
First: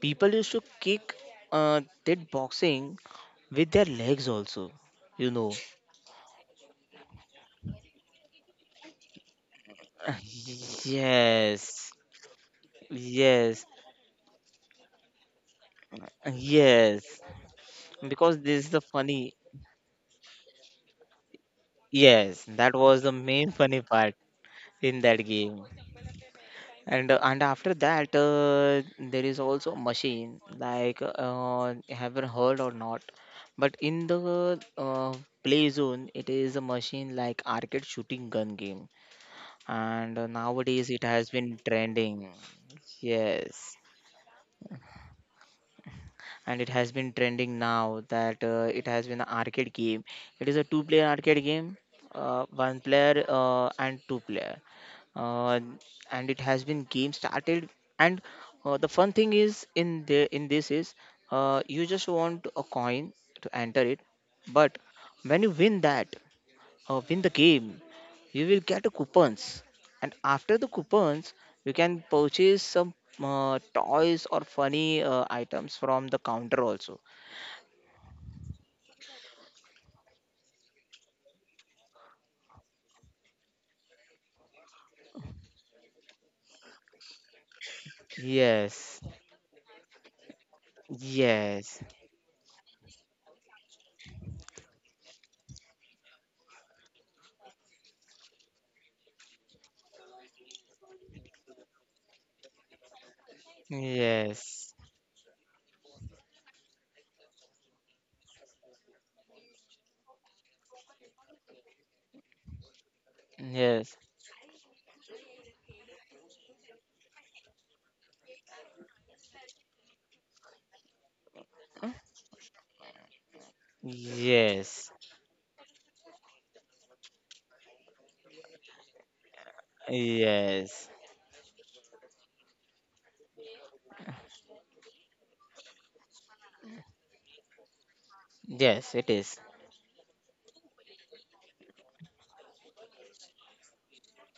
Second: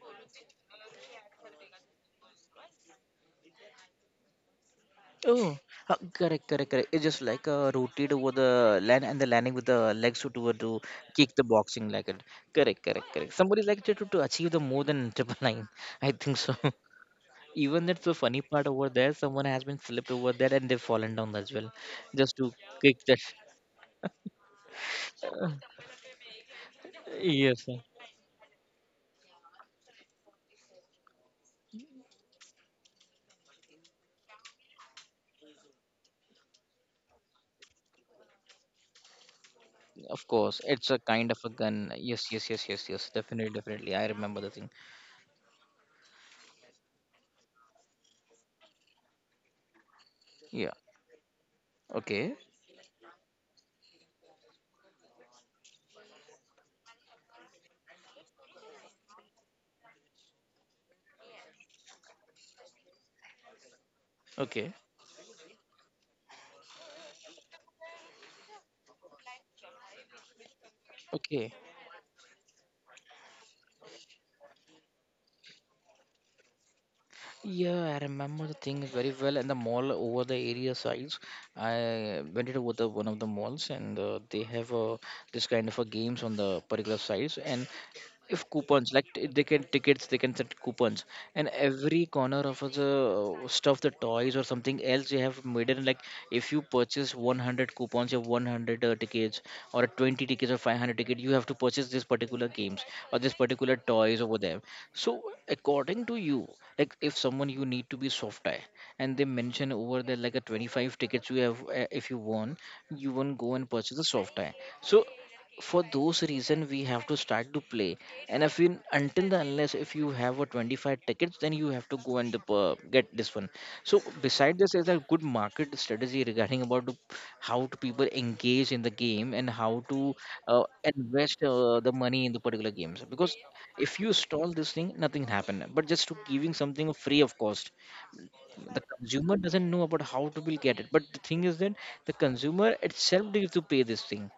Speaker 2: people used to kick uh, that boxing with their legs also. You know.
Speaker 1: Oh, Uh, correct, correct, correct. It's just like uh, rotate over the land and the landing with the legs to toward to
Speaker 2: [laughs]
Speaker 1: kick the boxing
Speaker 2: Yes.
Speaker 1: like it. Correct, correct, correct. Somebody
Speaker 2: Yes.
Speaker 1: like to, to to achieve the more than [laughs] triple nine. I think so.
Speaker 2: Yes.
Speaker 1: [laughs] Even that's the
Speaker 2: Because
Speaker 1: funny
Speaker 2: this
Speaker 1: part
Speaker 2: is the
Speaker 1: over there.
Speaker 2: funny.
Speaker 1: Someone has been slipped over there and they've fallen down as well, just
Speaker 2: Yes,
Speaker 1: to
Speaker 2: that
Speaker 1: kick
Speaker 2: was the
Speaker 1: that.
Speaker 2: main funny part in that game.
Speaker 1: [laughs]
Speaker 2: and uh, and
Speaker 1: Yes.
Speaker 2: after that, uh, there is also machine like, uh, haven't heard or not, but in the, uh, play zone, it is a machine like arcade shooting gun game, and
Speaker 1: Of
Speaker 2: uh,
Speaker 1: course, it's
Speaker 2: nowadays
Speaker 1: a
Speaker 2: it
Speaker 1: kind
Speaker 2: has
Speaker 1: of a
Speaker 2: been
Speaker 1: gun.
Speaker 2: trending.
Speaker 1: Yes, yes, yes, yes, yes. Definitely,
Speaker 2: Yes,
Speaker 1: definitely. I remember the thing.
Speaker 2: and it has been trending now, that uh, it has been an arcade game. It is a
Speaker 1: Yeah.
Speaker 2: two player arcade game,
Speaker 1: Okay.
Speaker 2: uh, one player uh, and two player. Uh, and it has been game started, and uh, the fun thing is in the in this is, uh, you just want a coin to enter it,
Speaker 1: Okay.
Speaker 2: but when you win that, uh, win the game, you will get a coupons, and after the coupons,
Speaker 1: Okay.
Speaker 2: you can purchase some uh, toys or funny uh, items from the counter also.
Speaker 1: Yeah, I remember the thing very well. And the mall over the area sides, I went into the one of the malls, and uh, they have uh, this kind of a games on the particular sides. And if coupons,
Speaker 2: Yes,
Speaker 1: like t- they can tickets, they can send coupons, and
Speaker 2: yes,
Speaker 1: every corner of the uh, stuff, the toys or something else, they have made it like if you purchase one hundred coupons, you have one hundred uh, tickets, or twenty tickets or five hundred tickets. You have to purchase this particular games or this particular toys over there.
Speaker 2: yes,
Speaker 1: So, according to you, like if someone you need to be soft tie, and they mention over there like a twenty-five tickets you have, uh, if you want, you won't go and
Speaker 2: yes,
Speaker 1: purchase a soft tie. So, for those reason, we have to start to play. And if you until the unless if you have a twenty-five tickets, then you have to go and uh, get this one. So beside this is
Speaker 2: yes,
Speaker 1: a good market strategy regarding about to- how to people engage in the game and how to uh,
Speaker 2: yes,
Speaker 1: invest uh, the money in the particular games. Because if you stall this thing, nothing happen. But just to giving something free of cost, the
Speaker 2: yes, it
Speaker 1: consumer
Speaker 2: is.
Speaker 1: doesn't know about how to will get it, but the thing is that the consumer itself needs to pay this thing,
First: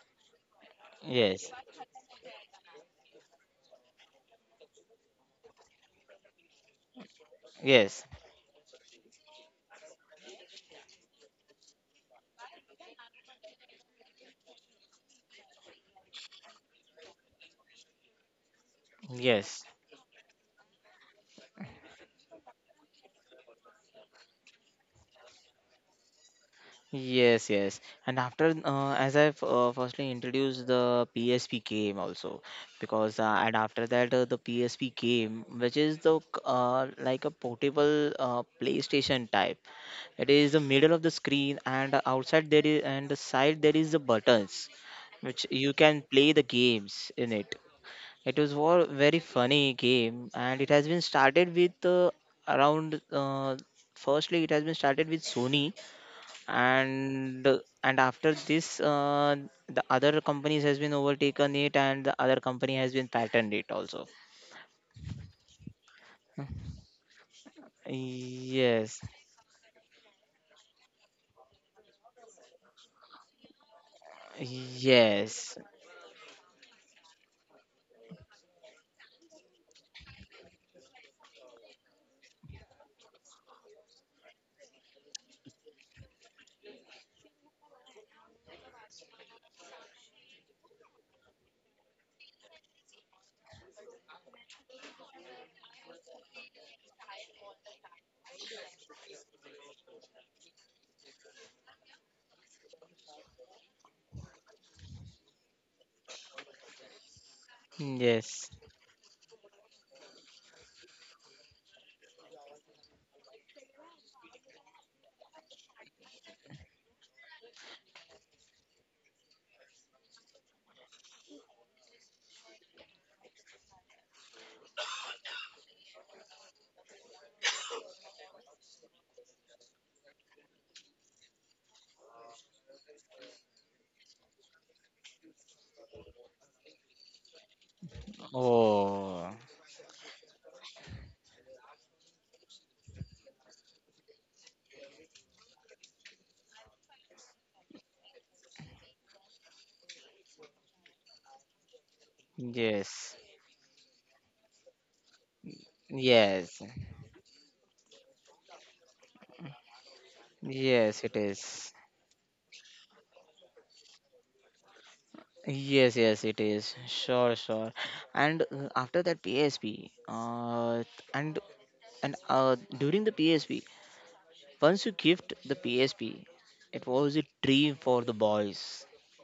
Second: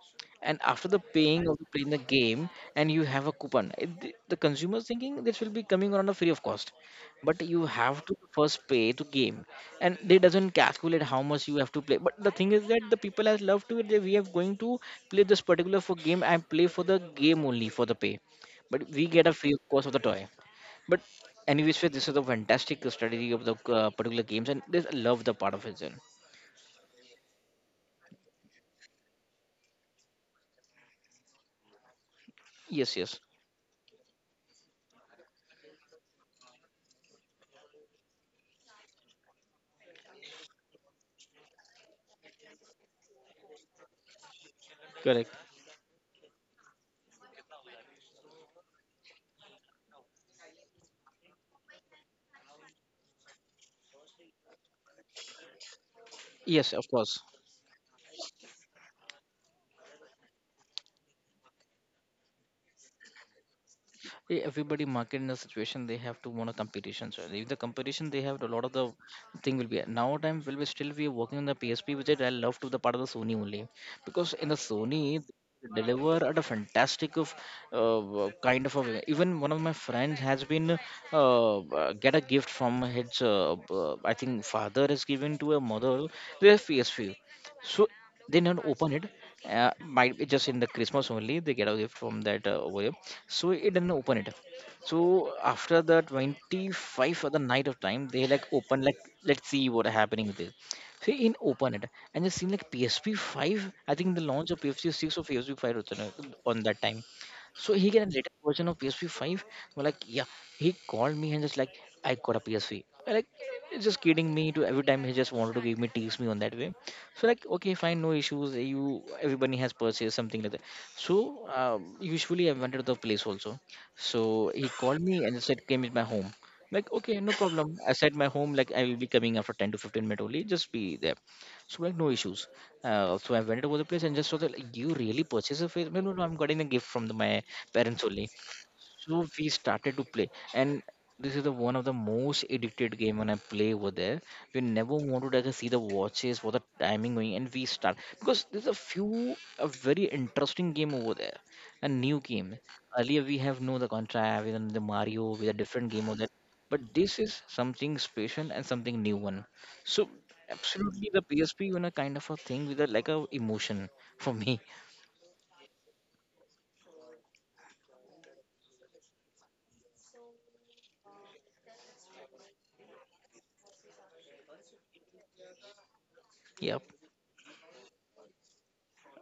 Speaker 1: and after the paying
Speaker 2: Yes,
Speaker 1: of the playing the game, and you have a coupon it, the the consumer's thinking this will be coming on a free of cost, but you have
Speaker 2: yes,
Speaker 1: to first pay to game, and they doesn't calculate how much you have to play, but the thing is that the people has love to it that we are going to play this particular for game, and play for the game only for the pay, but we get a free
Speaker 2: yes.
Speaker 1: of cost of the toy. But anyways, Faith, this is a fantastic strategy of the uh, particular games, and this, I love the part of it. Then.
Speaker 2: Yes, yes. And after, uh, as I've uh, firstly introduced the P S P game also,
Speaker 1: Yes,
Speaker 2: because
Speaker 1: yes.
Speaker 2: uh, and after that, uh, the P S P game, which is the c- uh, like a portable uh, PlayStation type. It is the middle of the screen, and outside there is, and the side there is the buttons,
Speaker 1: Correct.
Speaker 2: which you can play the games in it. It was war very funny game, and it has been started with, uh, around. Uh, firstly, it has been started with Sony,
Speaker 1: Yes, of course.
Speaker 2: and and after this, uh, the other companies has been overtaken it, and the other company has been patented it also.
Speaker 1: E- everybody market in a situation they have to want a competition, so if the competition they have a lot of the
Speaker 2: Yes,
Speaker 1: thing will be now time will be still be working on the PSP, which I love to the part of the Sony only, because in the Sony
Speaker 2: yes,
Speaker 1: they deliver at a fantastic of uh, uh, kind of a way. Even one of my friends has been uh, uh, get a gift from his uh, uh, I think father has given to a mother their PSP. So they don't open it. Uh, might be just in the Christmas only they get a gift from that uh, over here. So it didn't open it. So after the twenty-five of the night of time they like open like let's see what happening with this. So in open it, and it seen like PSP five. I think the launch of PSP six or PSP five was on uh, on that time. So he get a later
Speaker 2: yes,
Speaker 1: version of P S P five. Well, like, yeah, he called me and just like, I got a P S P. Am like, he's just kidding me. To every time he just wanted to give me, tease me on that way. So like okay, fine, no issues, you everybody has purchased something like that. So um, usually I went to the place also. So he called me and said came in my home. Like okay, no problem, I said my home like I will be coming after ten to fifteen minutes only, just be there. So like no issues. uh, so I went over the place and just saw that like, you really purchased a face? No, no, no, I'm getting a gift from the, my parents only. So
Speaker 2: oh
Speaker 1: we started to play, and this is the one of the most addicted game when I play over there. We never wanted to like, see the watches for the timing going, and we start, because there's a few a very interesting game over there, a new game.
Speaker 2: yes,
Speaker 1: Earlier we have no the contra, we have the mario with a different game over there,
Speaker 2: yes,
Speaker 1: but this is something special and something new one. So
Speaker 2: yes,
Speaker 1: absolutely
Speaker 2: it
Speaker 1: the PSP,
Speaker 2: is,
Speaker 1: you know, kind of a thing with a like a emotion for me. [laughs]
Speaker 2: yes, yes, it is, sure, sure. And uh, after that PSP, uh, and and uh, during the PSP, once you gift the PSP,
Speaker 1: Yeah,
Speaker 2: it was a dream for the boys.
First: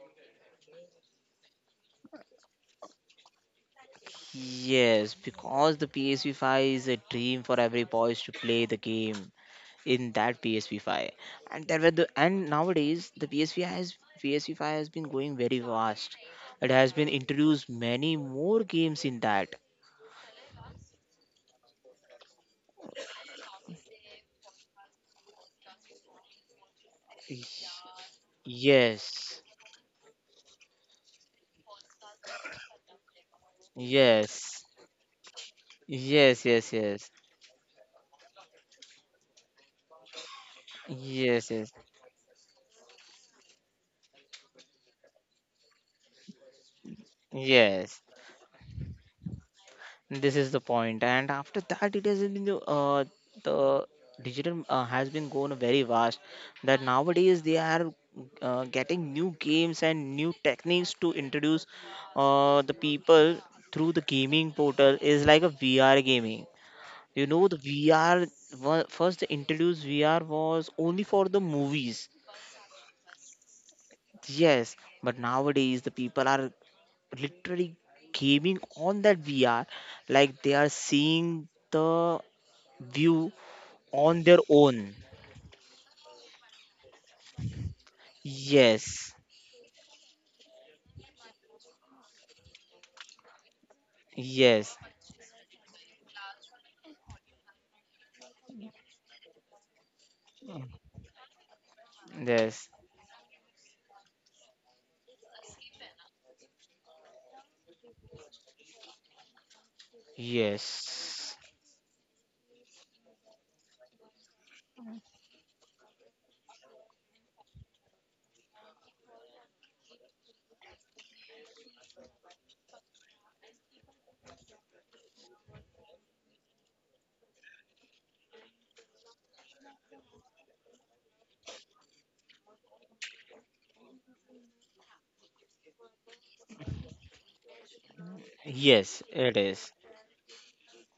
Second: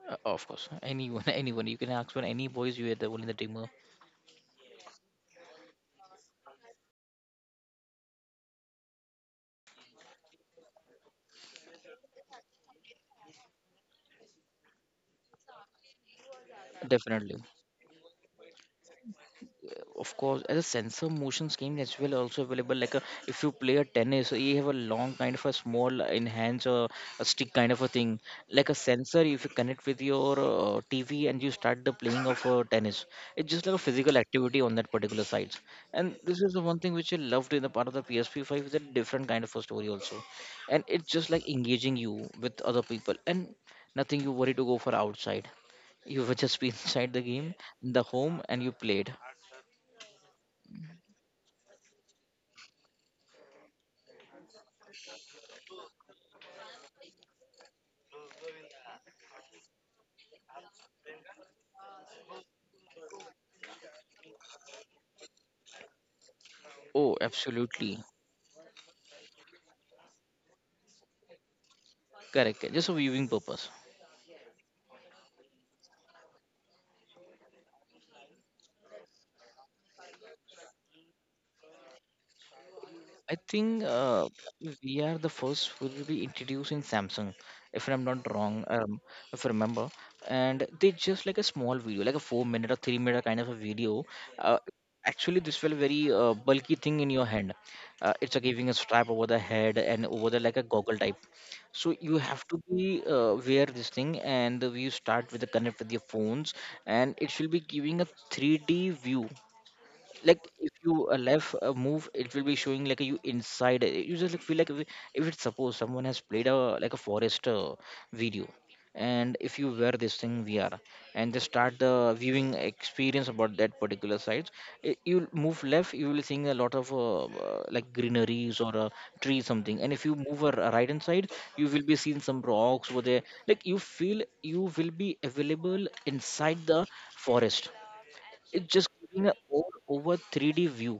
Speaker 1: Uh, of course, anyone, [laughs] anyone. You can ask for any boys. You are the one in the team. uh,
Speaker 2: Yes, because the P S P five is a dream for every boys to play the game in that P S P five. And there were the, and nowadays the P S P has, P S P five has been going very fast. It has been
Speaker 1: Definitely.
Speaker 2: introduced many more games in that.
Speaker 1: Of course, as a sensor motion scheme as well also available, like a, if you play a tennis, so you have a long kind of a small enhance or a stick kind of a thing like a sensor.
Speaker 2: Yes.
Speaker 1: If you connect with your uh, TV and you start the playing of uh, tennis, it's just like a physical activity
Speaker 2: Yes.
Speaker 1: on that particular site. And this
Speaker 2: Yes,
Speaker 1: is the
Speaker 2: yes,
Speaker 1: one thing
Speaker 2: yes.
Speaker 1: which I loved in the part of the p s p five, is a different kind of a story also, and it's just like
Speaker 2: Yes, yes.
Speaker 1: engaging you with other people, and nothing you worry to go for outside. You were [laughs] just be inside the game, in the
Speaker 2: Yes.
Speaker 1: home, and you played.
Speaker 2: This is the point, and after that, it has been the, uh, the digital, uh, has been going very vast. That nowadays they are uh, getting new games and new techniques to introduce uh, the people through the gaming portal, is like a V R gaming.
Speaker 1: Oh,
Speaker 2: You know, the
Speaker 1: absolutely.
Speaker 2: V R, wa- first they introduced V R was only for the movies.
Speaker 1: Correct. Just for viewing purpose.
Speaker 2: Yes, but nowadays the people are literally gaming on that V R, like they are seeing the view
Speaker 1: I think
Speaker 2: on
Speaker 1: uh,
Speaker 2: their own.
Speaker 1: we are the first who will be introducing Samsung, if I'm not wrong, um,
Speaker 2: Yes,
Speaker 1: if I remember. And they just like a small video, like a four minute or three minute kind of a video. Uh,
Speaker 2: yes,
Speaker 1: actually, this felt very uh, bulky thing in your hand. Uh, it's uh, giving a strap over the head and over the like a goggle type. So you have to
Speaker 2: yes,
Speaker 1: be uh, wear this thing, and you start with the connect with your phones, and it will be giving a three D view. Like if you uh,
Speaker 2: yes,
Speaker 1: left a move, it will be showing like you inside it. You just like, feel like if, it- if it's suppose someone has played a like a forest uh, video, and if you wear this thing VR, and they start the viewing experience about that particular site. I- you move left, you will seeing a lot of uh, uh, like greeneries or a tree something, and if you move a r- right hand side, you will be seeing some rocks over there. Like you feel you will be available inside the forest. It's just
Speaker 2: yes,
Speaker 1: giving a
Speaker 2: it is.
Speaker 1: over, over three d view,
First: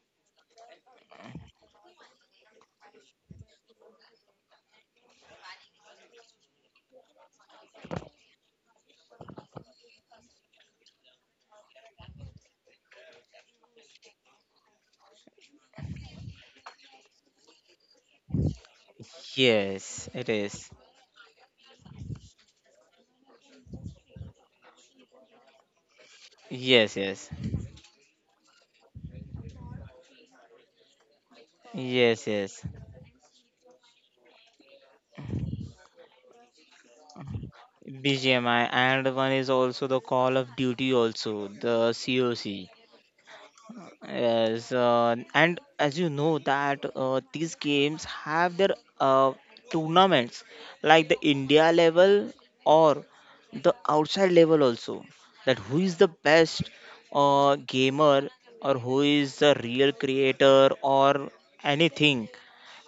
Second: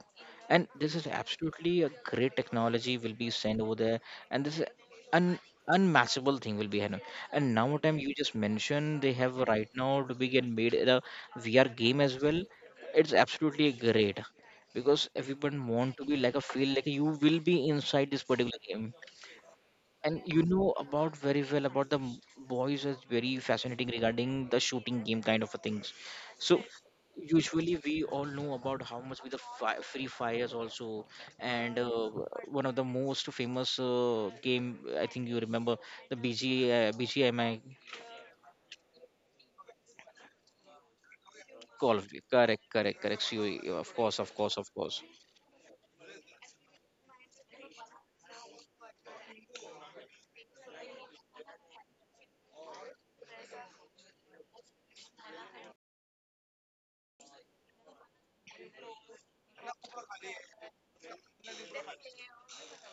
Speaker 1: and this is absolutely a great technology will be sent over there, and this is an unmatchable thing will be happening. And now what time you just mentioned, they have right now to be get made a VR game as well. It's absolutely great, because everyone want to be like a feel like you will be inside this particular game.
Speaker 2: Yes,
Speaker 1: And
Speaker 2: it
Speaker 1: you
Speaker 2: is.
Speaker 1: know about very well about the m- boys is very fascinating regarding the shooting game kind of a things. So
Speaker 2: Yes, yes,
Speaker 1: usually we all know about how much with the fi- free fires also, and uh,
Speaker 2: yes, yes.
Speaker 1: one of the most famous uh, game, I think you remember, the B G uh, B G M I.
Speaker 2: B G M I, and one is also the Call of Duty, also
Speaker 1: Call of
Speaker 2: the
Speaker 1: Duty. Correct,
Speaker 2: C O C.
Speaker 1: correct, correct. C O E, of course, of course, of
Speaker 2: Yes,
Speaker 1: course.
Speaker 2: uh, and as you know that uh, these games have their uh, tournaments, like the India level or the outside level also. That who is the best uh, gamer or who is the real creator or anything,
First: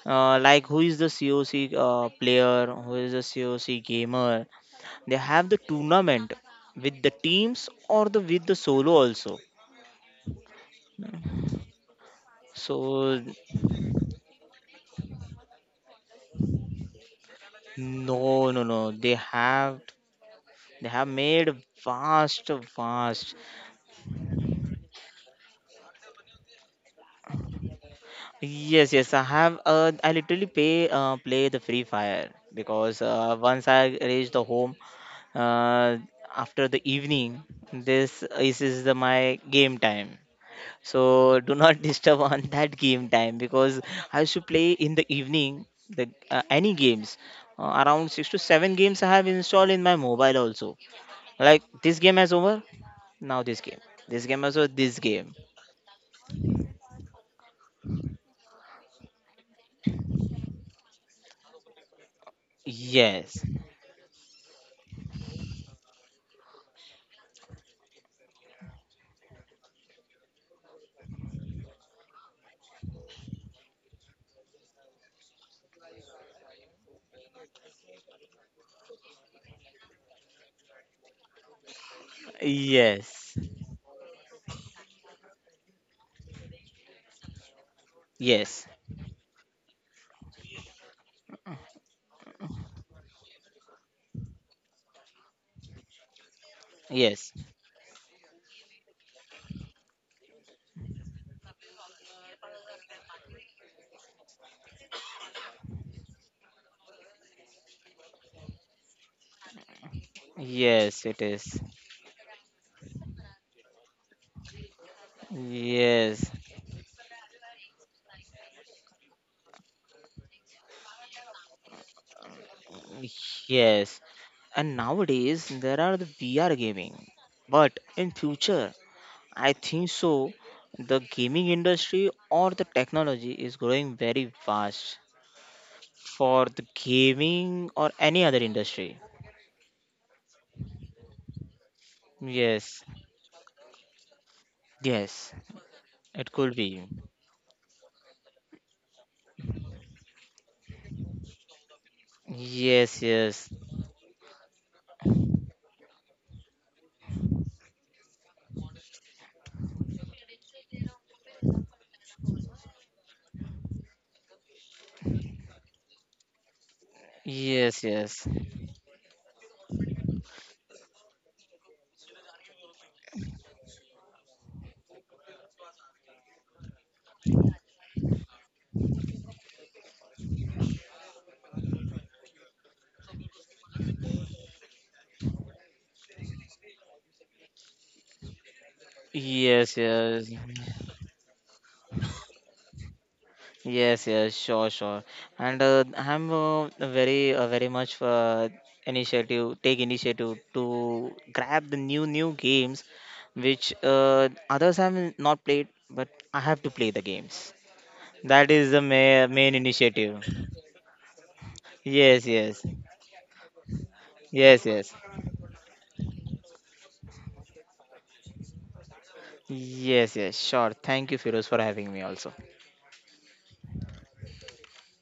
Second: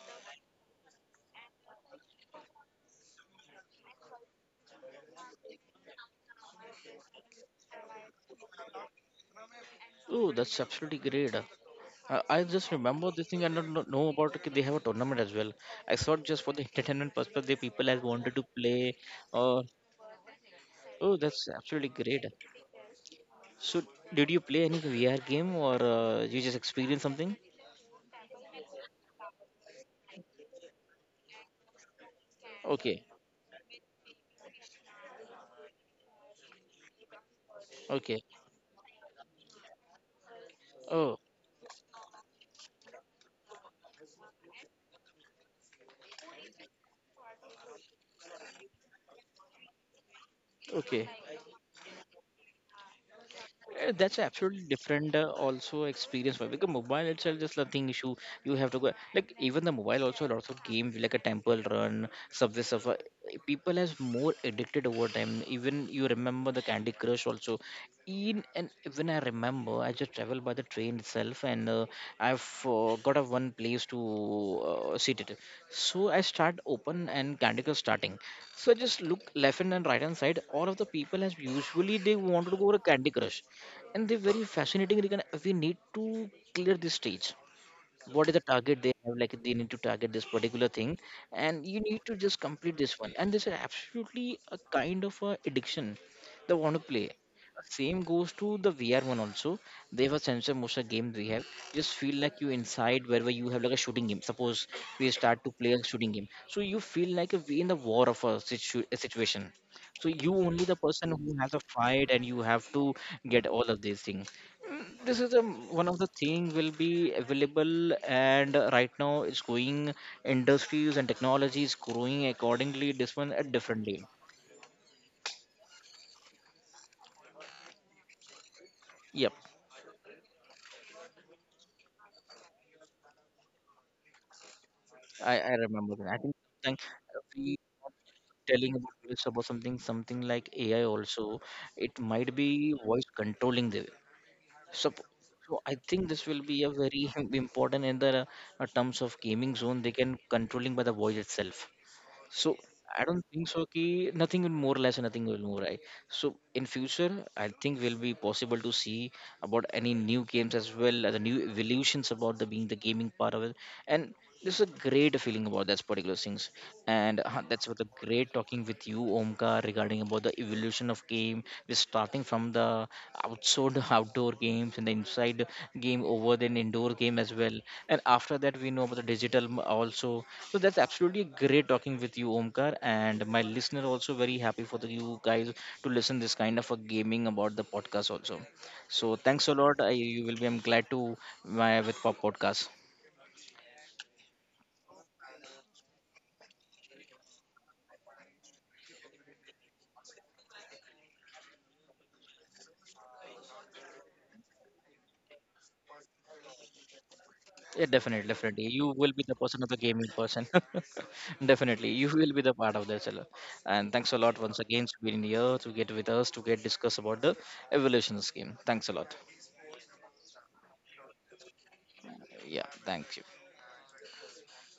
Speaker 2: uh, like who is the C O C uh, player, who is the C O C gamer. They have the tournament with the teams or the with the solo also,
Speaker 1: Oh, that's absolutely great. Uh, I just remember
Speaker 2: so.
Speaker 1: this thing. I don't kno- know about. Okay, they have a tournament as well. I saw it just for the [laughs] entertainment purpose, the people have wanted to
Speaker 2: No, no, no.
Speaker 1: play.
Speaker 2: They
Speaker 1: Or
Speaker 2: have, they have
Speaker 1: oh,
Speaker 2: made
Speaker 1: that's absolutely great.
Speaker 2: vast, vast.
Speaker 1: So, did you play any V R game or uh, you just experienced something?
Speaker 2: Yes, yes. I have. Uh, I literally pay uh, play the Free Fire, because
Speaker 1: Okay,
Speaker 2: uh, once I reach the home, uh, after the evening, this
Speaker 1: okay.
Speaker 2: is, is the, my game time.
Speaker 1: Oh,
Speaker 2: So do not [laughs] disturb on that game time, because I used to play in the evening the, uh, any games. Uh, around six to seven games I have installed in my mobile also.
Speaker 1: okay.
Speaker 2: Like this game has over, now this game.
Speaker 1: Uh, that's
Speaker 2: This game also
Speaker 1: absolutely
Speaker 2: this
Speaker 1: different
Speaker 2: game.
Speaker 1: uh, also experience for, because mobile itself is nothing issue. You have to go like even the mobile also lots of games like a Temple Run, Subway Surfer.
Speaker 2: Yes.
Speaker 1: People has more addicted over time. Even you remember the Candy Crush also. In and when I remember, I just travel by the train itself, and uh, I've uh, got a one place to uh, sit it. So I start open and Candy Crush starting. So I just look left and right hand side. All of the people as usually they wanted to go to Candy
Speaker 2: Yes.
Speaker 1: Crush, and they're very fascinating. Rick, and we need to clear this stage, what is the
Speaker 2: Yes.
Speaker 1: target they have, like they need to target this particular thing, and you need to just complete this one. And this is absolutely a kind of a addiction they want to play.
Speaker 2: Yes.
Speaker 1: Same goes to the VR one also. They have a sensor motion game, we have just feel like you inside wherever you have, like a shooting game suppose. We start to play a shooting game, so you feel like a, we in the war of a, situ- a situation. So you only the
Speaker 2: Yes,
Speaker 1: person
Speaker 2: it
Speaker 1: who has
Speaker 2: is.
Speaker 1: a fight, and you have to get all of these things. This is a one of the
Speaker 2: Yes.
Speaker 1: thing will be available. And uh, right now it's going industries, and technology is growing accordingly this one uh,
Speaker 2: Yes.
Speaker 1: differently.
Speaker 2: And nowadays there are the V R gaming. But in future,
Speaker 1: Yep.
Speaker 2: I think so the gaming industry or the technology is growing very fast
Speaker 1: I i remember that, I think
Speaker 2: for the
Speaker 1: something, uh, we
Speaker 2: gaming or any other
Speaker 1: telling
Speaker 2: industry.
Speaker 1: about this, about something something like AI also. It might be
Speaker 2: Yes.
Speaker 1: voice controlling the. So
Speaker 2: Yes.
Speaker 1: so I think this
Speaker 2: It
Speaker 1: will
Speaker 2: could
Speaker 1: be a
Speaker 2: be.
Speaker 1: very [laughs] important in the uh, terms of gaming zone, they can controlling by the voice itself. So
Speaker 2: Yes,
Speaker 1: I don't
Speaker 2: yes.
Speaker 1: think so. Ki nothing will more or less nothing will more right. So in future, I think will be possible to see about any new games as well as the new evolutions about the being the gaming part of it. And there's a great feeling about that particular things. And uh, that's
Speaker 2: Yes,
Speaker 1: what a
Speaker 2: yes.
Speaker 1: great talking with you, Omkar, regarding about the the evolution of game we're starting from the outside [laughs] outdoor games and the inside game, over then indoor game as well, and after that we know about the digital m- also. So that's absolutely great talking with you, Omkar, and my listener also very happy for the, you guys, to listen this kind of a gaming about the podcast also. So thanks a
Speaker 2: Yes,
Speaker 1: lot, I,
Speaker 2: yes,
Speaker 1: you will be, I'm glad to my with pop podcast.
Speaker 2: yes, yes, sure, sure. And uh, I'm, uh, very, uh, very much uh, initiative, take initiative to grab the new, new games which uh, others have not played, but I have to play the games.
Speaker 1: Yeah, definitely,
Speaker 2: That
Speaker 1: definitely.
Speaker 2: is the
Speaker 1: You will be
Speaker 2: ma-
Speaker 1: the
Speaker 2: main
Speaker 1: person of the gaming
Speaker 2: initiative.
Speaker 1: person. [laughs] Definitely, you
Speaker 2: Yes,
Speaker 1: will be the
Speaker 2: yes,
Speaker 1: part of this. Hello. And thanks a lot once
Speaker 2: yes,
Speaker 1: again
Speaker 2: yes,
Speaker 1: to being here to get with us, to get discuss about the evolution scheme. Thanks a lot.
Speaker 2: yes, yes, sure. Thank you, Firoz, for having me also.
Speaker 1: Yeah, thank you.